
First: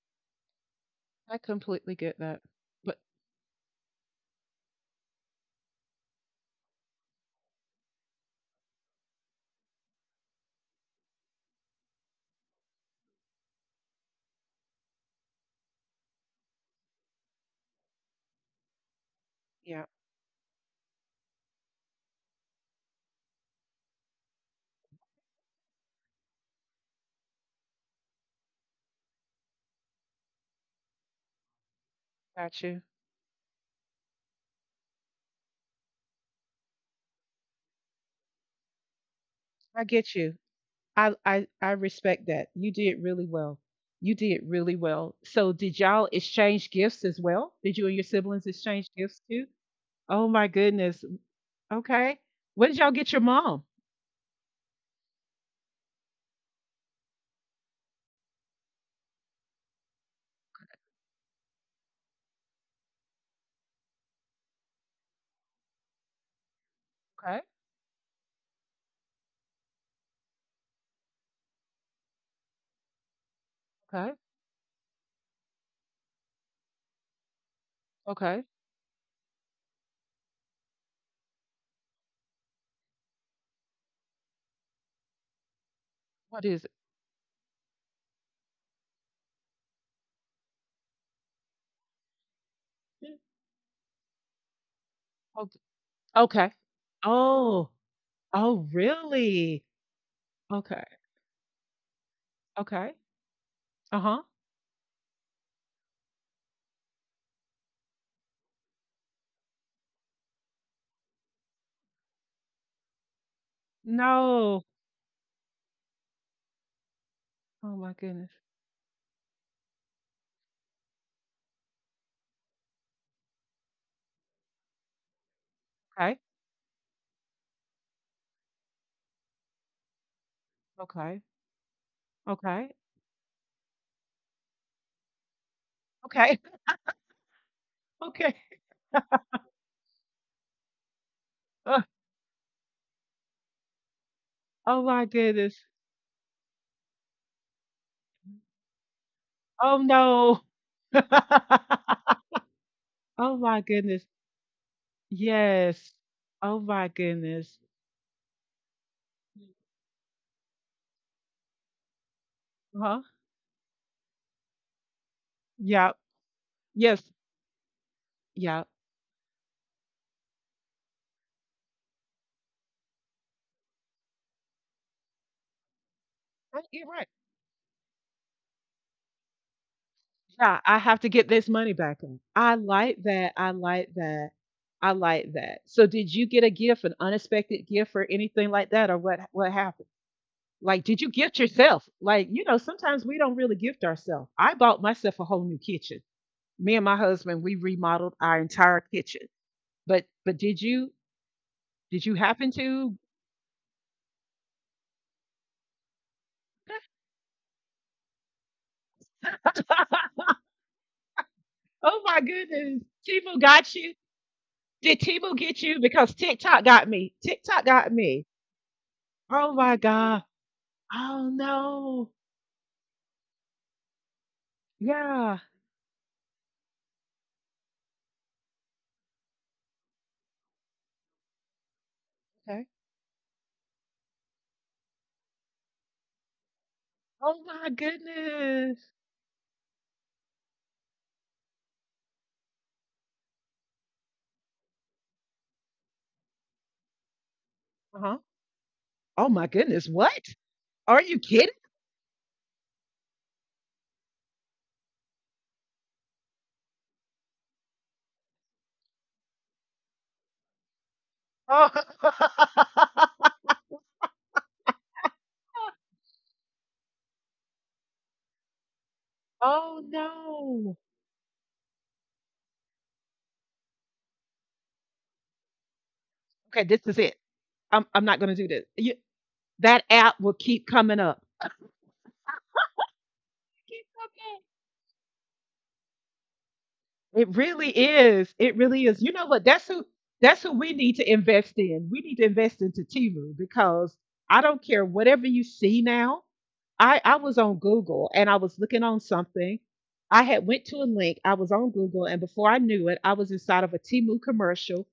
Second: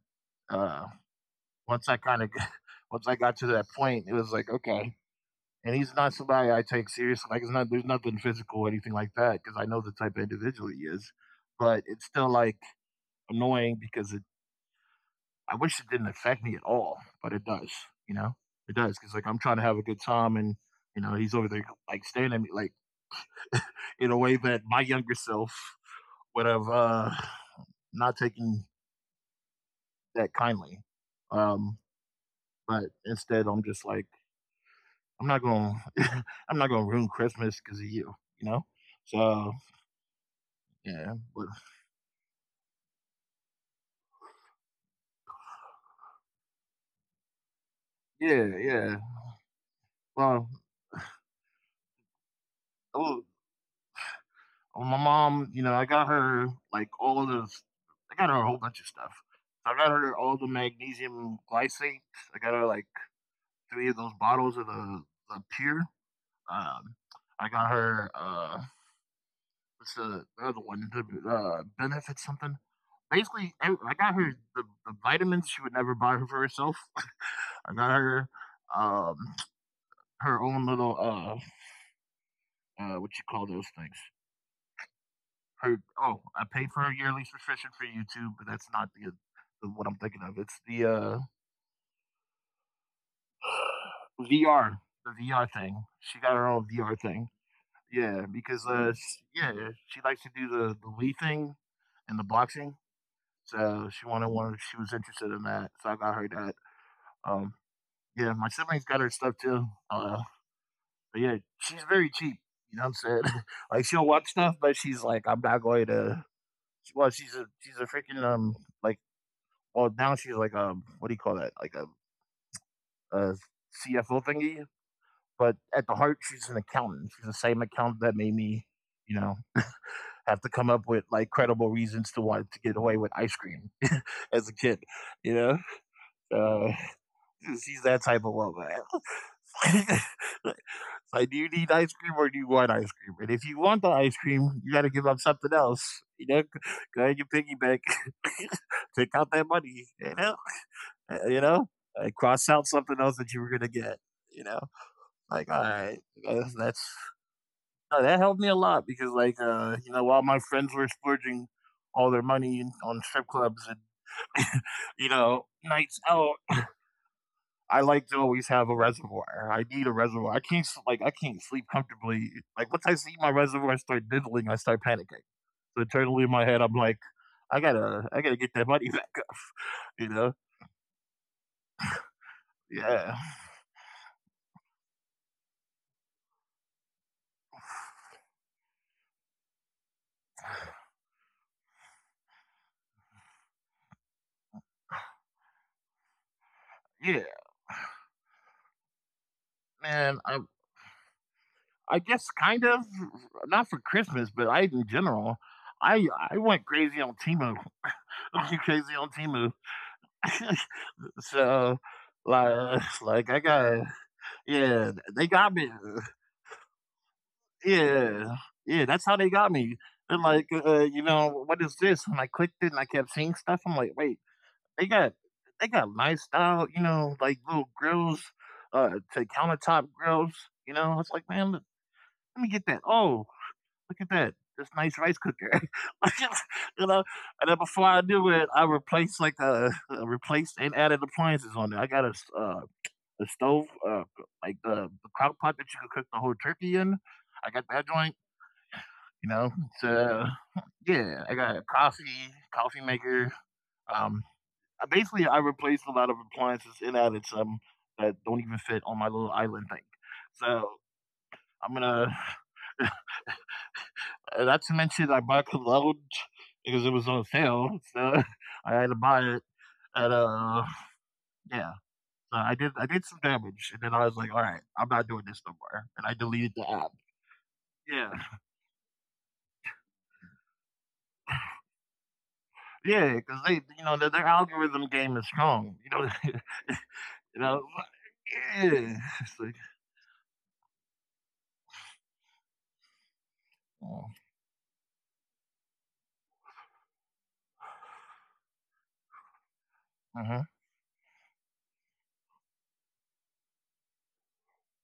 B: uh,
A: I
B: once
A: completely
B: I
A: get
B: kind of
A: that. But
B: once I got to that point, it was like, okay. And he's not somebody I take seriously. Like it's not. There's nothing physical or anything like that because I know the type of individual he is. But it's still like annoying because it I wish it didn't affect me at all, but it does, you know? It does. 'Cause like, I'm trying to
A: yeah,
B: have a good time and, you know, he's over there, like, staring at me, like, in a way that my younger self would have, uh, not taken that kindly. Um,
A: got you.
B: but instead, I'm just like, "I'm not gonna I'm not gonna ruin Christmas because of you," you know?
A: I
B: So,
A: get you. I
B: yeah,
A: I I
B: but
A: respect that. You did really well. You did really well. So did y'all exchange gifts as well? Did you and your siblings
B: yeah,
A: exchange
B: yeah.
A: gifts too? Oh my
B: Well,
A: goodness. Okay. What did y'all get your mom?
B: Well, my mom, you know, I got her like all of this. I got her a whole bunch of stuff. So I got her all the magnesium glycate. I got her like three of those bottles of the, the pure. Um,
A: Okay.
B: I got her uh, what's the the other one? The uh, benefit something. Basically, I, I
A: Okay.
B: got her the, the vitamins she would never buy her for herself. I got her
A: Okay.
B: um her own little uh uh what you call those things. Her oh,
A: What
B: I
A: is it?
B: paid for her yearly subscription for YouTube, but that's not the, the what I'm thinking of. It's the uh
A: Mm.
B: V R, the
A: Oh.
B: V R thing. She got
A: Okay.
B: her own V R thing.
A: Oh.
B: Yeah,
A: Oh
B: because uh, she, yeah,
A: really?
B: she likes to do the
A: Okay.
B: the Wii thing and the boxing.
A: Okay.
B: So she
A: Uh-huh.
B: wanted one. She was interested in that, so I got her that. Um, yeah, my siblings got her stuff too. Uh, but yeah, she's very cheap. You know what I'm saying? Like she'll watch
A: No.
B: stuff, but she's like, I'm not going to. Well, she's a
A: Oh
B: she's
A: my
B: a
A: goodness.
B: freaking um like. Well, now she's like a what do you call that? Like a a C F O thingy. But at the
A: Okay.
B: heart, she's an accountant. She's the same accountant that made me, you know, have to come up with
A: Okay.
B: like credible reasons to want to
A: Okay.
B: get away with ice cream as a kid. You know,
A: Okay.
B: uh, she's that type
A: Okay.
B: of woman. Like, do you need
A: Uh,
B: ice cream or do you want ice cream? And if you want the ice cream, you
A: oh
B: got to
A: my
B: give up
A: goodness.
B: something else. You know, go in your piggy bank, take out that
A: Oh
B: money. You
A: no.
B: know? Uh, you know, I cross out something else
A: Oh
B: that you were
A: my
B: gonna
A: goodness.
B: get. You know, like all
A: Yes.
B: right,
A: Oh my
B: that's,
A: goodness.
B: no, that helped me a lot because like uh, you know, while my friends were splurging all their money
A: Huh?
B: on strip clubs and you know
A: Yeah.
B: nights out,
A: Yes.
B: I like to always
A: Yeah.
B: have a reservoir. I need a reservoir. I can't s- like I can't sleep comfortably. Like once I see my reservoir I start diddling, I start panicking. So internally in my
A: Right,
B: head, I'm
A: you're
B: like,
A: right.
B: I gotta I gotta get that money back up. You know?
A: Yeah. I have to get this money back in. I like
B: Yeah.
A: that. I like that. I like that. So did you get a gift, an unexpected gift or anything like that? Or what what happened? Like, did you gift yourself? Like, you know, sometimes we don't really gift ourselves. I bought myself a whole new kitchen. Me and my
B: Yeah,
A: husband, we remodeled our entire kitchen. But
B: man.
A: but
B: I
A: did you did
B: I
A: you
B: guess
A: happen
B: kind of
A: to.
B: not for Christmas, but I in general. I I went crazy on Timu. I went crazy on Timu. So
A: Oh my goodness.
B: like like
A: Tebow
B: I
A: got
B: got
A: you. Did
B: yeah,
A: Tebow
B: they
A: get
B: got me.
A: you? Because TikTok got me. TikTok got me.
B: Yeah. Yeah, that's how they
A: Oh
B: got
A: my
B: me.
A: God.
B: They're like, uh, you
A: Oh
B: know, what is
A: no.
B: this? And I clicked it and I kept seeing stuff. I'm like, wait, they got
A: Yeah.
B: they got lifestyle, you know, like little grills, uh to countertop grills, you know. It's like, man, let me
A: Okay.
B: get that. Oh, look at that. This nice rice cooker. You know,
A: Oh
B: and then
A: my
B: before I knew it, I
A: goodness.
B: replaced like uh uh, replaced and added appliances on there. I got a uh, a stove, uh, like the, the crock pot that you can cook the whole turkey in. I got that
A: Uh-huh.
B: joint,
A: Oh
B: you
A: my
B: know.
A: goodness. What?
B: So
A: Are you
B: yeah, I
A: kidding?
B: got a coffee, coffee maker. Um, I basically I replaced a lot of appliances and added some that don't even fit on my little island thing. So
A: Oh.
B: I'm gonna. Uh, not to mention I bought cologne because it was on sale, so I had to buy it.
A: Oh
B: And uh,
A: no.
B: yeah, so I did I did some damage, and then I was like, all right, I'm not doing this no more, and I deleted
A: Okay,
B: the
A: this is
B: app.
A: it. I'm I'm not
B: Yeah,
A: gonna do this. You, that app will keep coming up.
B: yeah, because they,
A: Keep
B: you know, their, their
A: coming up.
B: algorithm game is strong. You know,
A: It
B: you
A: really
B: know,
A: is. It really is.
B: yeah.
A: You know what?
B: It's like,
A: That's who that's who we need to invest in. We need to invest into Timu because
B: oh,
A: I don't care whatever you see now. I I was on Google and I was looking on something. I
B: uh
A: had
B: huh,
A: went to a link. I was on Google and before I knew it, I was inside of a Timu commercial,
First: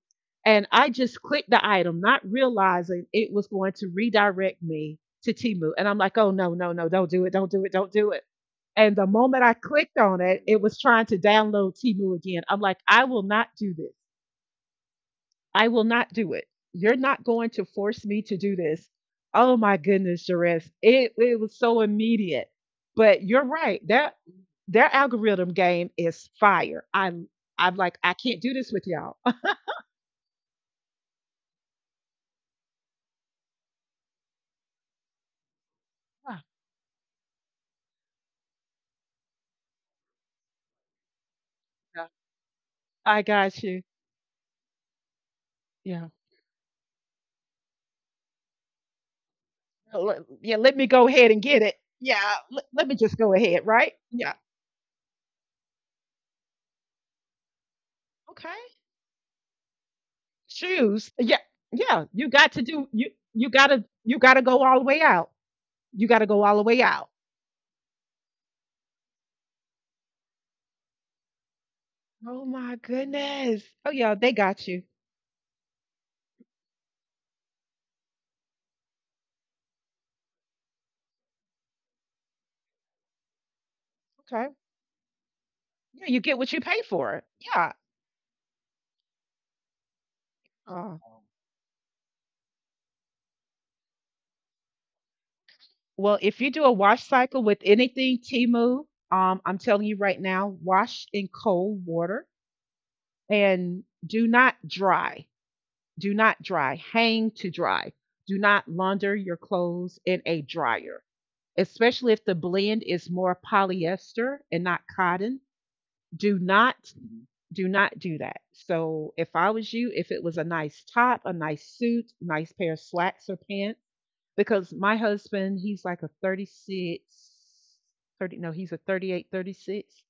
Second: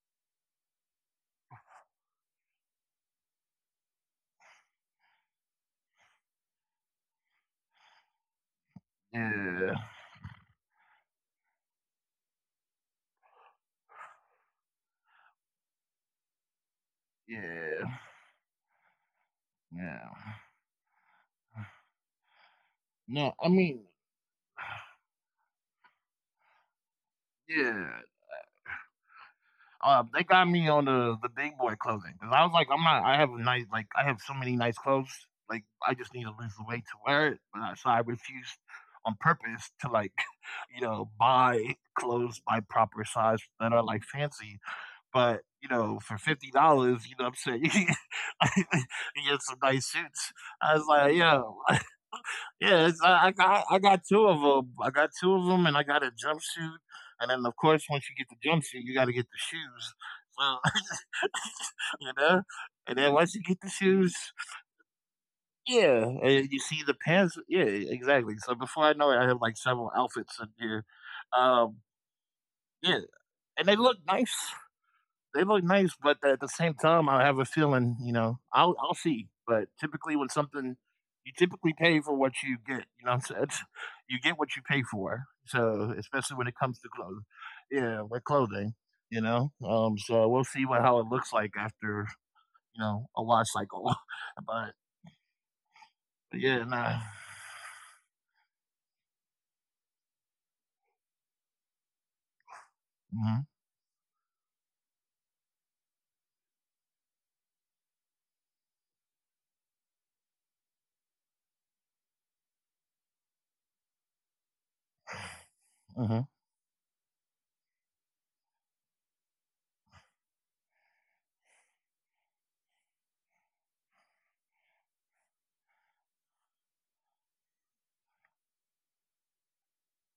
A: and I just clicked the item not realizing it was going to redirect me to Timu. And I'm like, "Oh no, no, no. Don't do it. Don't do it. Don't do it." And the moment I
B: yeah,
A: clicked on it, it was trying to download Timu again. I'm like, I will not do this. I will not do it. You're not going to
B: yeah,
A: force me to do this. Oh my goodness,
B: yeah.
A: Jerez. It it was so immediate. But
B: No,
A: you're
B: I
A: right.
B: mean,
A: That their algorithm game is fire. I I'm I'm like,
B: yeah.
A: I can't do this with y'all.
B: Uh, they got me on the the big boy clothing because I was like, I'm not. I have a nice like I have so many nice clothes. Like I just need to lose the weight to wear it, but I, so I refused on purpose to like you know buy clothes by proper
A: I
B: size
A: got
B: that
A: you.
B: are like fancy. But you know,
A: Yeah.
B: for fifty dollars, you know, what I'm saying, you get some nice
A: Let-
B: suits.
A: Yeah,
B: I
A: let
B: was
A: me go
B: like,
A: ahead and
B: yo,
A: get it. Yeah, let,
B: yeah,
A: let me
B: it's,
A: just
B: I, I
A: go
B: got
A: ahead,
B: I
A: right?
B: got two
A: Yeah.
B: of them. I got two of them, and I got a jumpsuit. And then, of course, once you get the
A: Okay.
B: jumpsuit, you got to get the shoes. So
A: Shoes. Yeah, yeah.
B: you
A: You
B: know,
A: got to do
B: and
A: you.
B: then once you
A: You
B: get the
A: gotta you
B: shoes,
A: gotta go all the way out. You
B: yeah,
A: gotta go
B: and
A: all
B: you
A: the way
B: see the
A: out.
B: pants. Yeah, exactly. So before I know it, I have like several outfits in here. Um,
A: Oh my
B: yeah,
A: goodness.
B: and they
A: Oh
B: look
A: yeah, they
B: nice.
A: got you.
B: They look nice, but at the same time, I have a feeling, you know, I'll I'll see. But typically, when something you typically pay for what you get, you know what I'm saying? It's, You get
A: Okay.
B: what you pay for. So,
A: Yeah, you get
B: especially when
A: what
B: it
A: you
B: comes
A: pay
B: to
A: for.
B: clothes,
A: Yeah.
B: yeah, with clothing, you know. Um, so we'll see what
A: Oh.
B: how it looks like after you know a wash cycle. but,
A: Well, if
B: but
A: you
B: yeah,
A: do a
B: nah.
A: wash cycle with anything Timu, um, I'm telling you right now, wash in cold water
B: Mhm.
A: and do not dry. Do not dry. Hang to dry. Do not launder your clothes in a dryer, especially if the blend is more polyester and not cotton.
B: Mhm.
A: Do not do not do that. So if I was you, if it was a nice top, a nice suit, nice pair of slacks or pants, because my husband he's like a thirty six, thirty, no he's a thirty eight, thirty six,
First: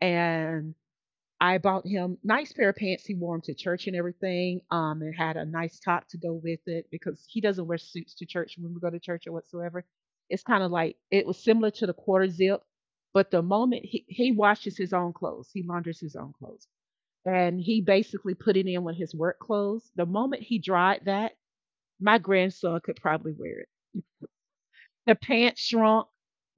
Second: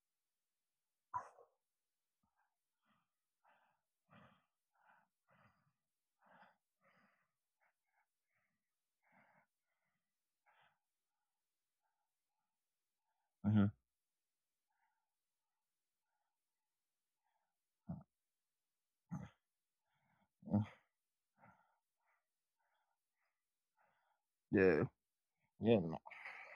A: and I bought him nice pair of pants. He wore them to church and everything. Um, and had a nice top to go with it, because he doesn't wear suits to church when we go to church or whatsoever. It's kind of like it was similar to the quarter zip, but the
B: Mhm.
A: moment he, he washes his own clothes, he launders his own clothes, and he basically put it in with his work clothes. The moment he
B: Mm,
A: dried that, my grandson could probably wear it.
B: yeah.
A: The pants
B: Yeah. Nah.
A: shrunk,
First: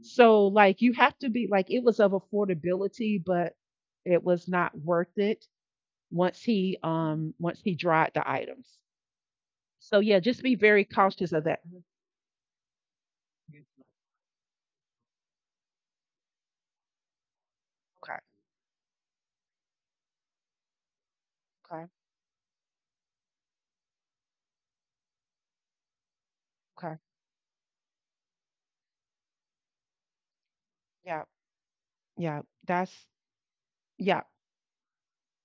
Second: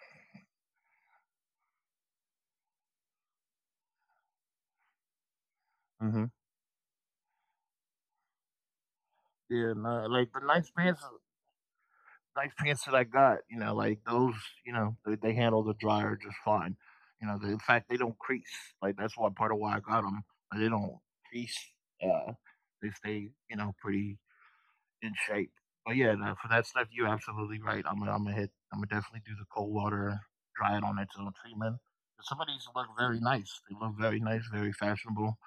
A: so like you have to be like, it was of affordability, but it was not worth it
B: Mhm.
A: once he, um once he dried the items.
B: Yeah.
A: So
B: Nah.
A: yeah,
B: Like the
A: just be
B: nice
A: very
B: pants
A: cautious of that. Mhm.
B: nice pants that I got, you know, like those, you know, they, they handle the dryer just fine. You know, they, in fact, they
A: Okay,
B: don't crease. Like that's why part of why I got them. Like, they don't crease.
A: okay,
B: Uh, they stay, you know, pretty in shape. But yeah, no, for that stuff,
A: okay.
B: you're absolutely right. I'm gonna, I'm gonna hit. I'm gonna definitely do the cold water, dry it on its
A: Yeah,
B: own treatment. Some
A: yeah.
B: of these look
A: That's
B: very nice. They look very
A: yeah,
B: nice, very fashionable,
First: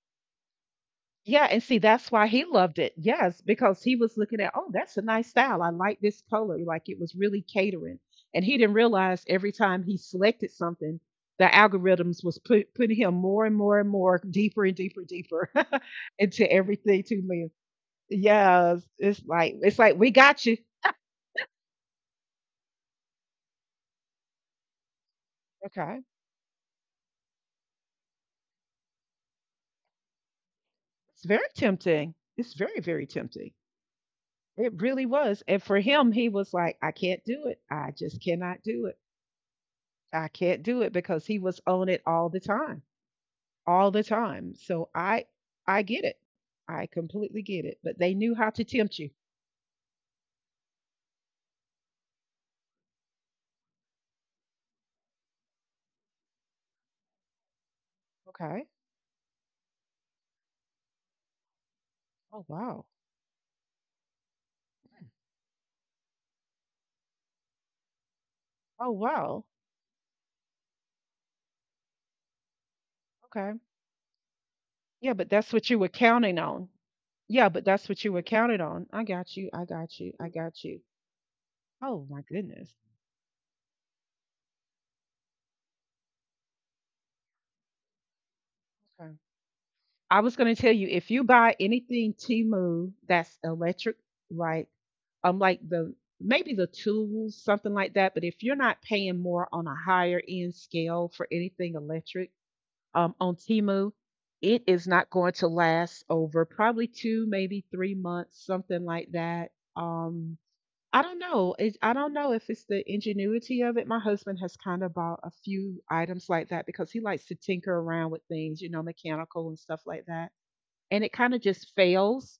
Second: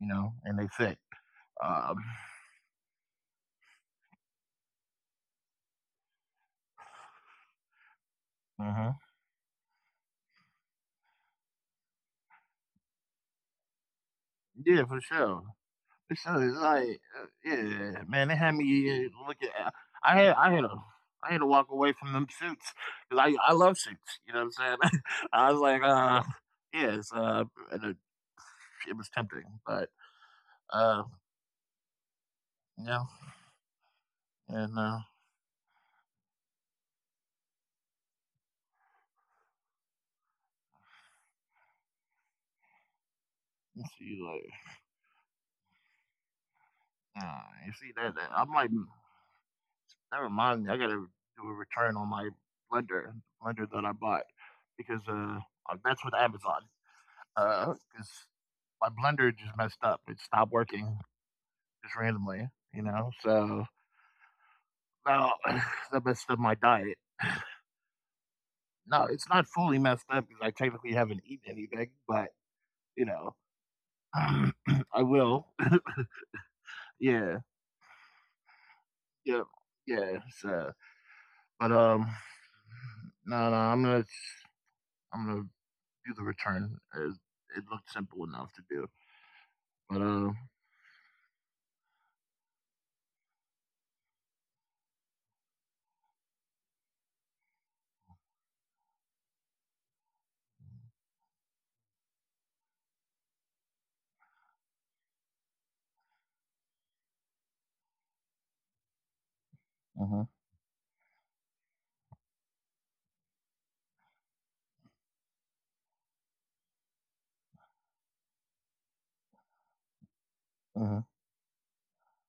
B: you know, and they fit.
A: yeah. And see,
B: Um,
A: that's why he loved it. Yes, because he was looking at, oh, that's a nice style. I like this color. Like it was really catering, and he didn't
B: mhm.
A: realize every time he selected something, the algorithms was put, putting him more and more and more, deeper and
B: Yeah, for
A: deeper and
B: sure.
A: deeper,
B: So
A: into
B: it's like,
A: everything to
B: uh,
A: live.
B: yeah, man, they had
A: Yes,
B: me
A: it's
B: uh, look
A: like
B: at.
A: it's like we
B: I had,
A: got
B: I
A: you.
B: had a, I had to walk away from them suits because I, I love suits. You know what I'm saying? I was like,
A: Okay.
B: uh, yeah, it's, uh, and it, it was tempting, but uh,
A: It's very tempting. It's very, very
B: no,
A: tempting.
B: and
A: It
B: uh,
A: really was. And for him, he was like, I can't do it. I just cannot do it. I can't do it because he was on it all the time.
B: you
A: All the
B: see, like,
A: time. So I I get it. I completely
B: uh,
A: get it.
B: you
A: But
B: see
A: they
B: that,
A: knew
B: that
A: how
B: I'm
A: to
B: like,
A: tempt you.
B: never mind. I gotta do a return on my blender, blender that I bought because uh, uh, that's with Amazon. Uh, because
A: Okay.
B: my blender just messed up. It stopped working. Just
A: Oh
B: randomly,
A: wow.
B: you know. So now that messed up my diet.
A: Oh
B: No, it's
A: wow.
B: not fully messed up because I technically haven't eaten anything, but you know,
A: Okay.
B: I
A: Yeah, but that's
B: will.
A: what you were counting on.
B: Yeah,
A: Yeah, but that's what you were counting on. I got you.
B: yeah,
A: I got you. I
B: yeah.
A: got you.
B: So, but
A: Oh my
B: um,
A: goodness.
B: no, no, I'm gonna, I'm gonna do the return. It, it looked simple enough to do,
A: Okay.
B: but
A: I was
B: um,
A: going to tell you, if you buy anything Timu that's electric, right? Um, like the, maybe the tools, something like that. But if you're not paying more on a higher end scale for anything electric, um, on Timu, it is not going to last over probably two, maybe three months, something like that.
B: uh, uh-huh,
A: Um, I don't know. It, I don't know if it's the ingenuity of it. My husband has kind of bought a few items like that because he likes to tinker around with things, you know, mechanical and stuff like that, and it
B: uh-huh,
A: kind of just fails.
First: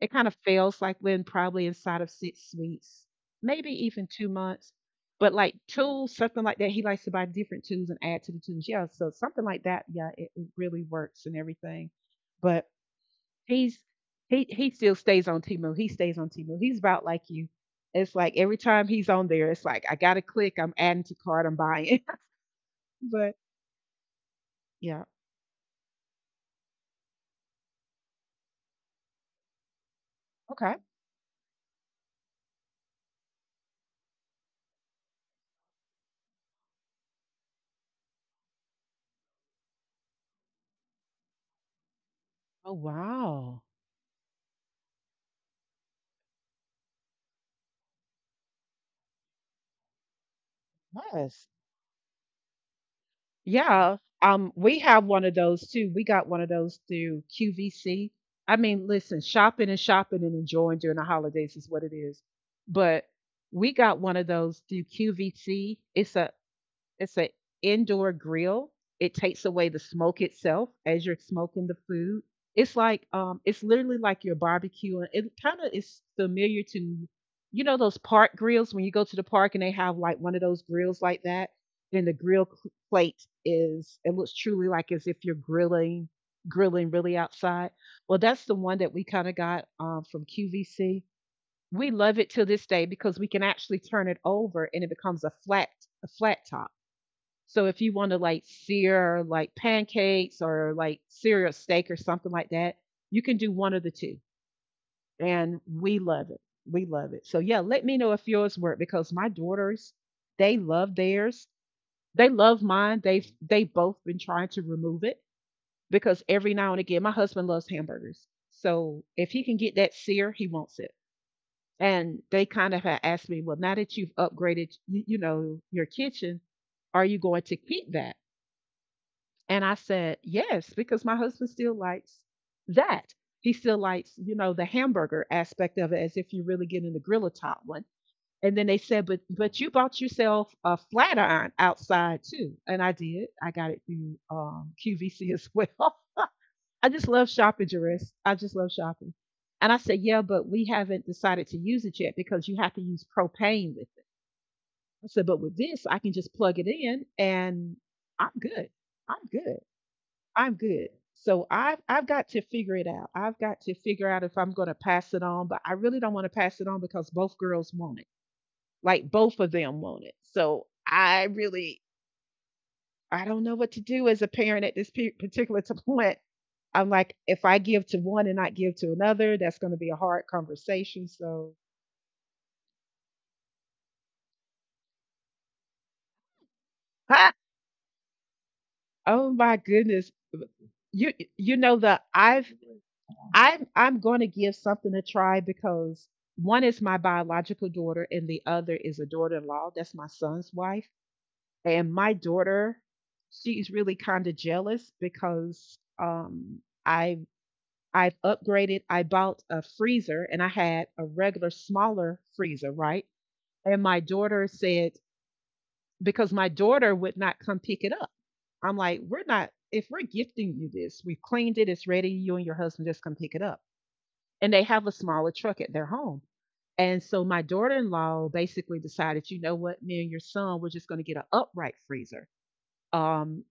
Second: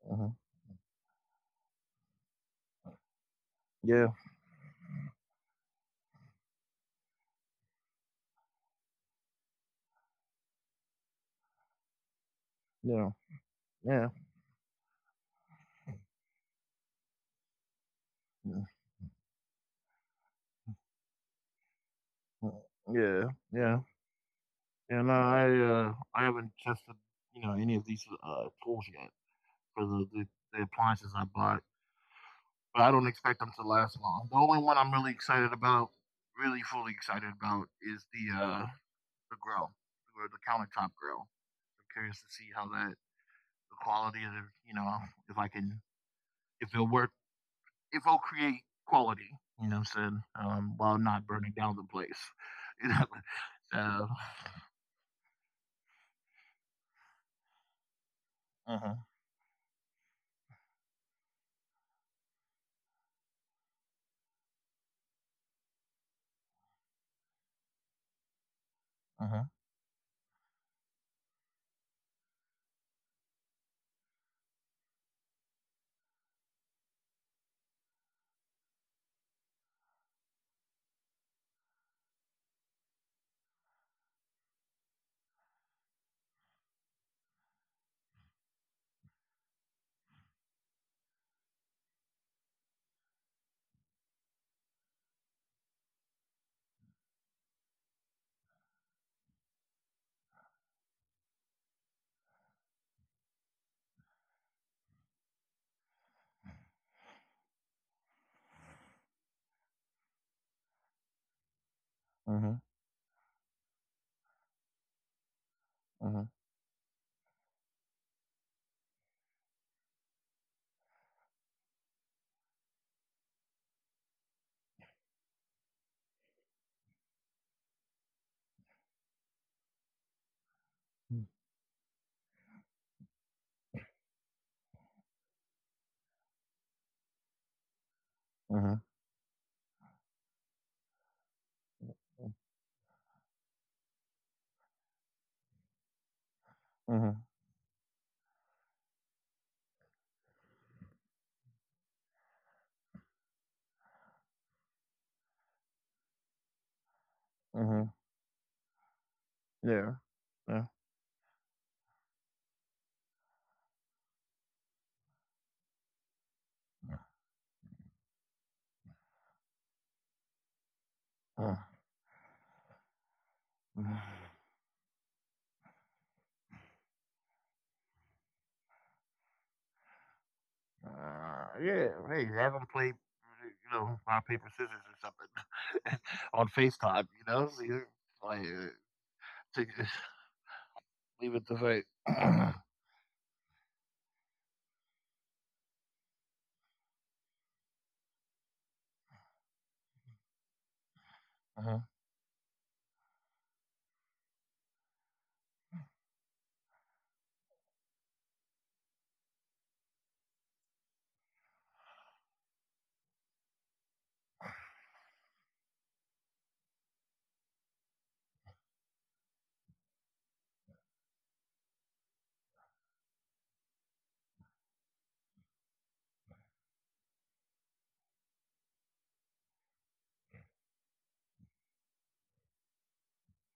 A: It kind
B: uh-huh.
A: of fails like when probably inside of six weeks, maybe even
B: Yeah,
A: two months. But like tools, something like that, he likes to buy different tools and add to the tools. Yeah, so something like that, yeah, it, it really works and everything. But
B: yeah,
A: he's
B: yeah,
A: he he still stays on Timu. He stays on Timu. He's about like you. It's like every
B: mm-hmm,
A: time he's on there, it's like I gotta click. I'm adding to cart. I'm buying.
B: mm-hmm. Yeah,
A: But
B: yeah, yeah.
A: yeah,
B: And uh, I, uh, I haven't tested, you know, any of these uh tools yet. For the, the,
A: okay.
B: the appliances I bought, but I don't expect them to last long. The only one I'm really excited about, really fully excited about, is the uh the grill, or the countertop grill. I'm curious to see
A: Oh
B: how that,
A: wow.
B: the quality of the, you know, if I can, if it'll work, if it'll create quality. You know, what I'm saying, um, while not
A: Nice.
B: burning down the place. You know,
A: Yeah,
B: so
A: um, we have one of those too. We got one of those through Q V C. I mean,
B: uh-huh,
A: listen, shopping and shopping and enjoying during the holidays is what it is. But we got one of those through Q V C. It's a it's an indoor grill. It
B: uh-huh,
A: takes away the smoke itself as you're smoking the food. It's like, um, it's literally like you're barbecuing. It kind of is familiar to, you know, those park grills when you go to the park and they have like one of those grills like that. Then the grill cl- plate is, it looks truly like as if you're grilling, grilling really outside. Well, that's the one that we kind of got um, from Q V C. We love it to this day because we can actually turn it over and it becomes a flat a flat top. So if you want to like sear like pancakes or like sear a steak or something like that, you can do one of the two. And we love it. We love it. So yeah, let me know if yours work because my daughters, they love theirs. They
B: uh-huh,
A: love mine. They've they both been trying to remove it because
B: uh-huh,
A: every now and again, my husband loves hamburgers. So if he can get that sear, he wants it. And they kind of have asked me, well, now that you've upgraded, you know, your kitchen, are you going to keep that? And I said, yes, because my husband still likes that. He still likes, you know, the hamburger aspect of it as if you're really getting the griller top one. And then
B: uh-huh,
A: they said, but but you bought yourself a flat iron outside too. And I did. I got it through um, Q V C as well. I just
B: uh-huh,
A: love shopping, Jerris. I just love shopping. And I said, yeah, but we haven't decided to use it yet because you have to use propane with it. I said, but with this, I can just plug it in and
B: uh-huh.
A: I'm good. I'm good.
B: Yeah,
A: I'm
B: yeah.
A: good. So I've I've got to figure it out. I've got to figure out if I'm gonna pass it on, but I really don't want to pass it on because both girls want it. Like both of them want it. So I really I don't know what to do as a
B: Uh-huh.
A: parent at this pe- particular point. I'm like, if I give to one and not give to another, that's going to be a hard conversation.
B: Uh,
A: So,
B: yeah, hey, have them play, you know, rock paper scissors or something on FaceTime. You know, so you- like, uh,
A: oh my
B: to,
A: goodness, you
B: leave it to
A: you know
B: fate.
A: the
B: Uh-huh,
A: I've I'm I'm going to give something a try because one is my biological daughter and the other is a daughter-in-law. That's my son's wife, and my daughter, she's really kind of jealous because um I I've upgraded. I bought a freezer and I had a regular smaller freezer, right? And my daughter said because my daughter would not come pick it up. I'm like, we're not. If we're gifting you this, we've cleaned it. It's ready. You and your husband just come pick it up, and they have a smaller truck at their home. And so my daughter in law basically decided, you know what, me and your son, we're just going to get an upright freezer. Um,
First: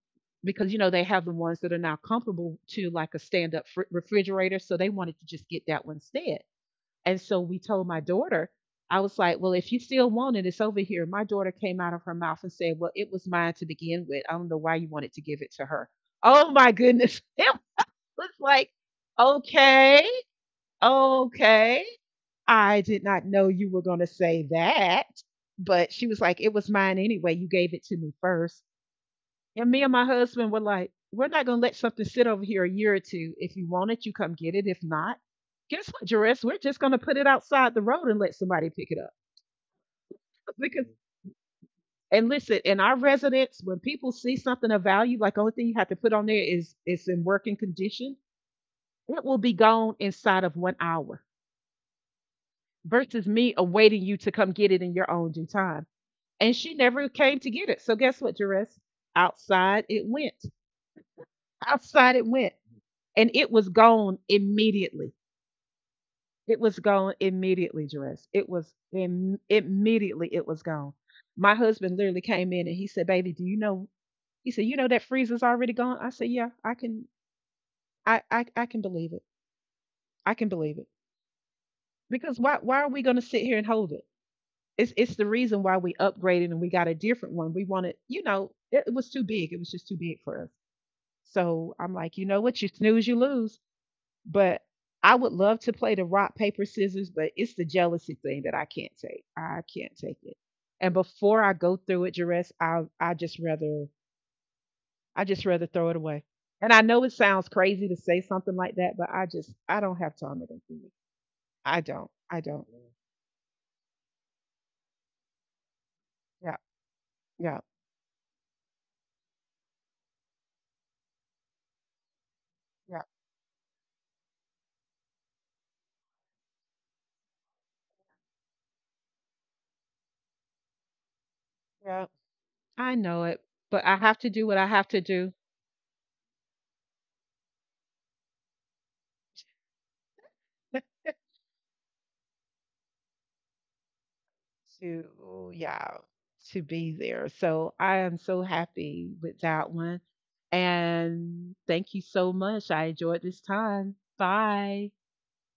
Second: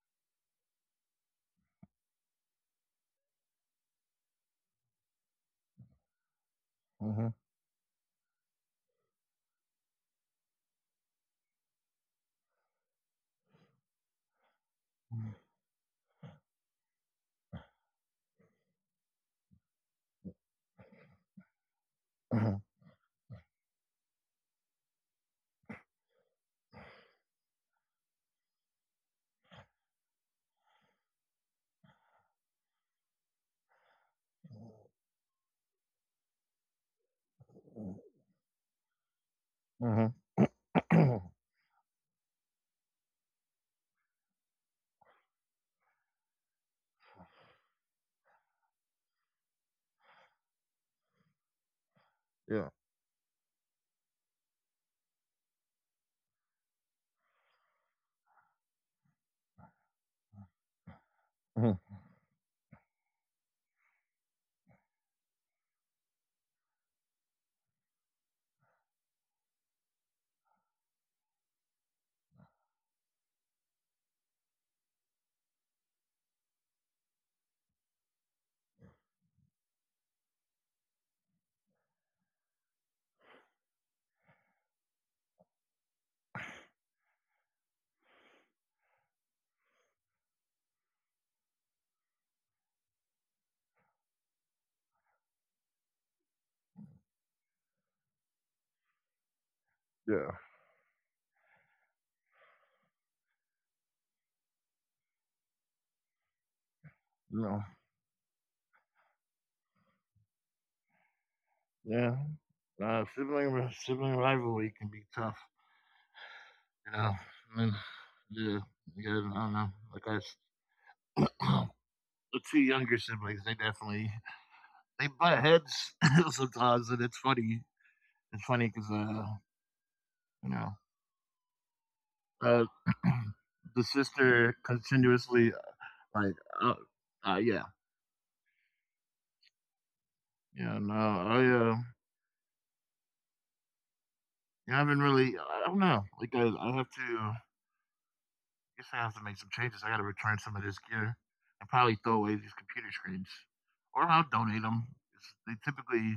A: because, you know, they have the ones that are now comparable to like a stand up fr- refrigerator. So they wanted to just get that one instead. And
B: uh-huh,
A: so we told my daughter, I was like, well, if you still want it, it's over here. My daughter came out of her mouth and said, well, it was mine to begin with. I don't know why you wanted to give it to her. Oh my goodness. It was like, okay, okay.
B: uh-huh,
A: I did not know you were going to say that. But she was like, it was mine anyway. You gave it to me first. And me and my husband were like, we're not going to let something sit over here a year or two. If you want it, you come get it. If not, guess what, Jerris? We're just going to put it outside the road and let somebody pick it up.
B: uh-huh.
A: Because, and listen, in our residence, when people see something of value, like the only thing you have to put on there is it's in working condition, it will be gone inside of one hour
B: Yeah,
A: versus me awaiting you to come get it in your own due time, and she never came to get it. So guess what, Jerez? Outside it went.
B: uh-huh,
A: Outside it went, and it was gone immediately. It was gone immediately, Jerez. It was Im- immediately it was gone. My husband literally came in and he said, "Baby, do you know?" He said, "You know that freezer's already gone." I said, "Yeah, I can, I, I, I can believe it. I can believe it because why, why are we going to sit here and hold it?" It's, it's the reason why we upgraded and we got a different one. We wanted, you know, it, it was too big. It was just too big for us. So I'm like, you know what? You snooze, you lose. But I would love to play the rock, paper, scissors, but it's the jealousy thing that I can't take. I can't take
B: yeah,
A: it. And before I go through it, Jerez, I I just rather I just rather throw it away. And I know it sounds
B: no,
A: crazy to say something like that, but I just I don't have time to go through it. I don't.
B: yeah.
A: I don't.
B: Uh, sibling Sibling rivalry can be tough.
A: Yeah,
B: You know, I
A: yeah,
B: mean, yeah, you I don't know. Like I, the two younger
A: yeah,
B: siblings, they definitely they butt heads sometimes, and it's funny. It's funny because uh, you know,
A: yeah.
B: uh,
A: I know it,
B: the
A: but I have to
B: sister
A: do what I have to do.
B: continuously like, uh, uh yeah, yeah, no, I uh, yeah, I haven't really,
A: to
B: I don't
A: yeah
B: know, like I,
A: to
B: I have
A: be
B: to,
A: there
B: I
A: so I am so
B: guess I have
A: happy
B: to make
A: with
B: some
A: that
B: changes. I got to
A: one,
B: return some of this gear
A: and
B: and probably
A: thank you
B: throw away
A: so
B: these
A: much. I
B: computer
A: enjoyed
B: screens,
A: this time.
B: or I'll donate them.
A: Bye.
B: They typically,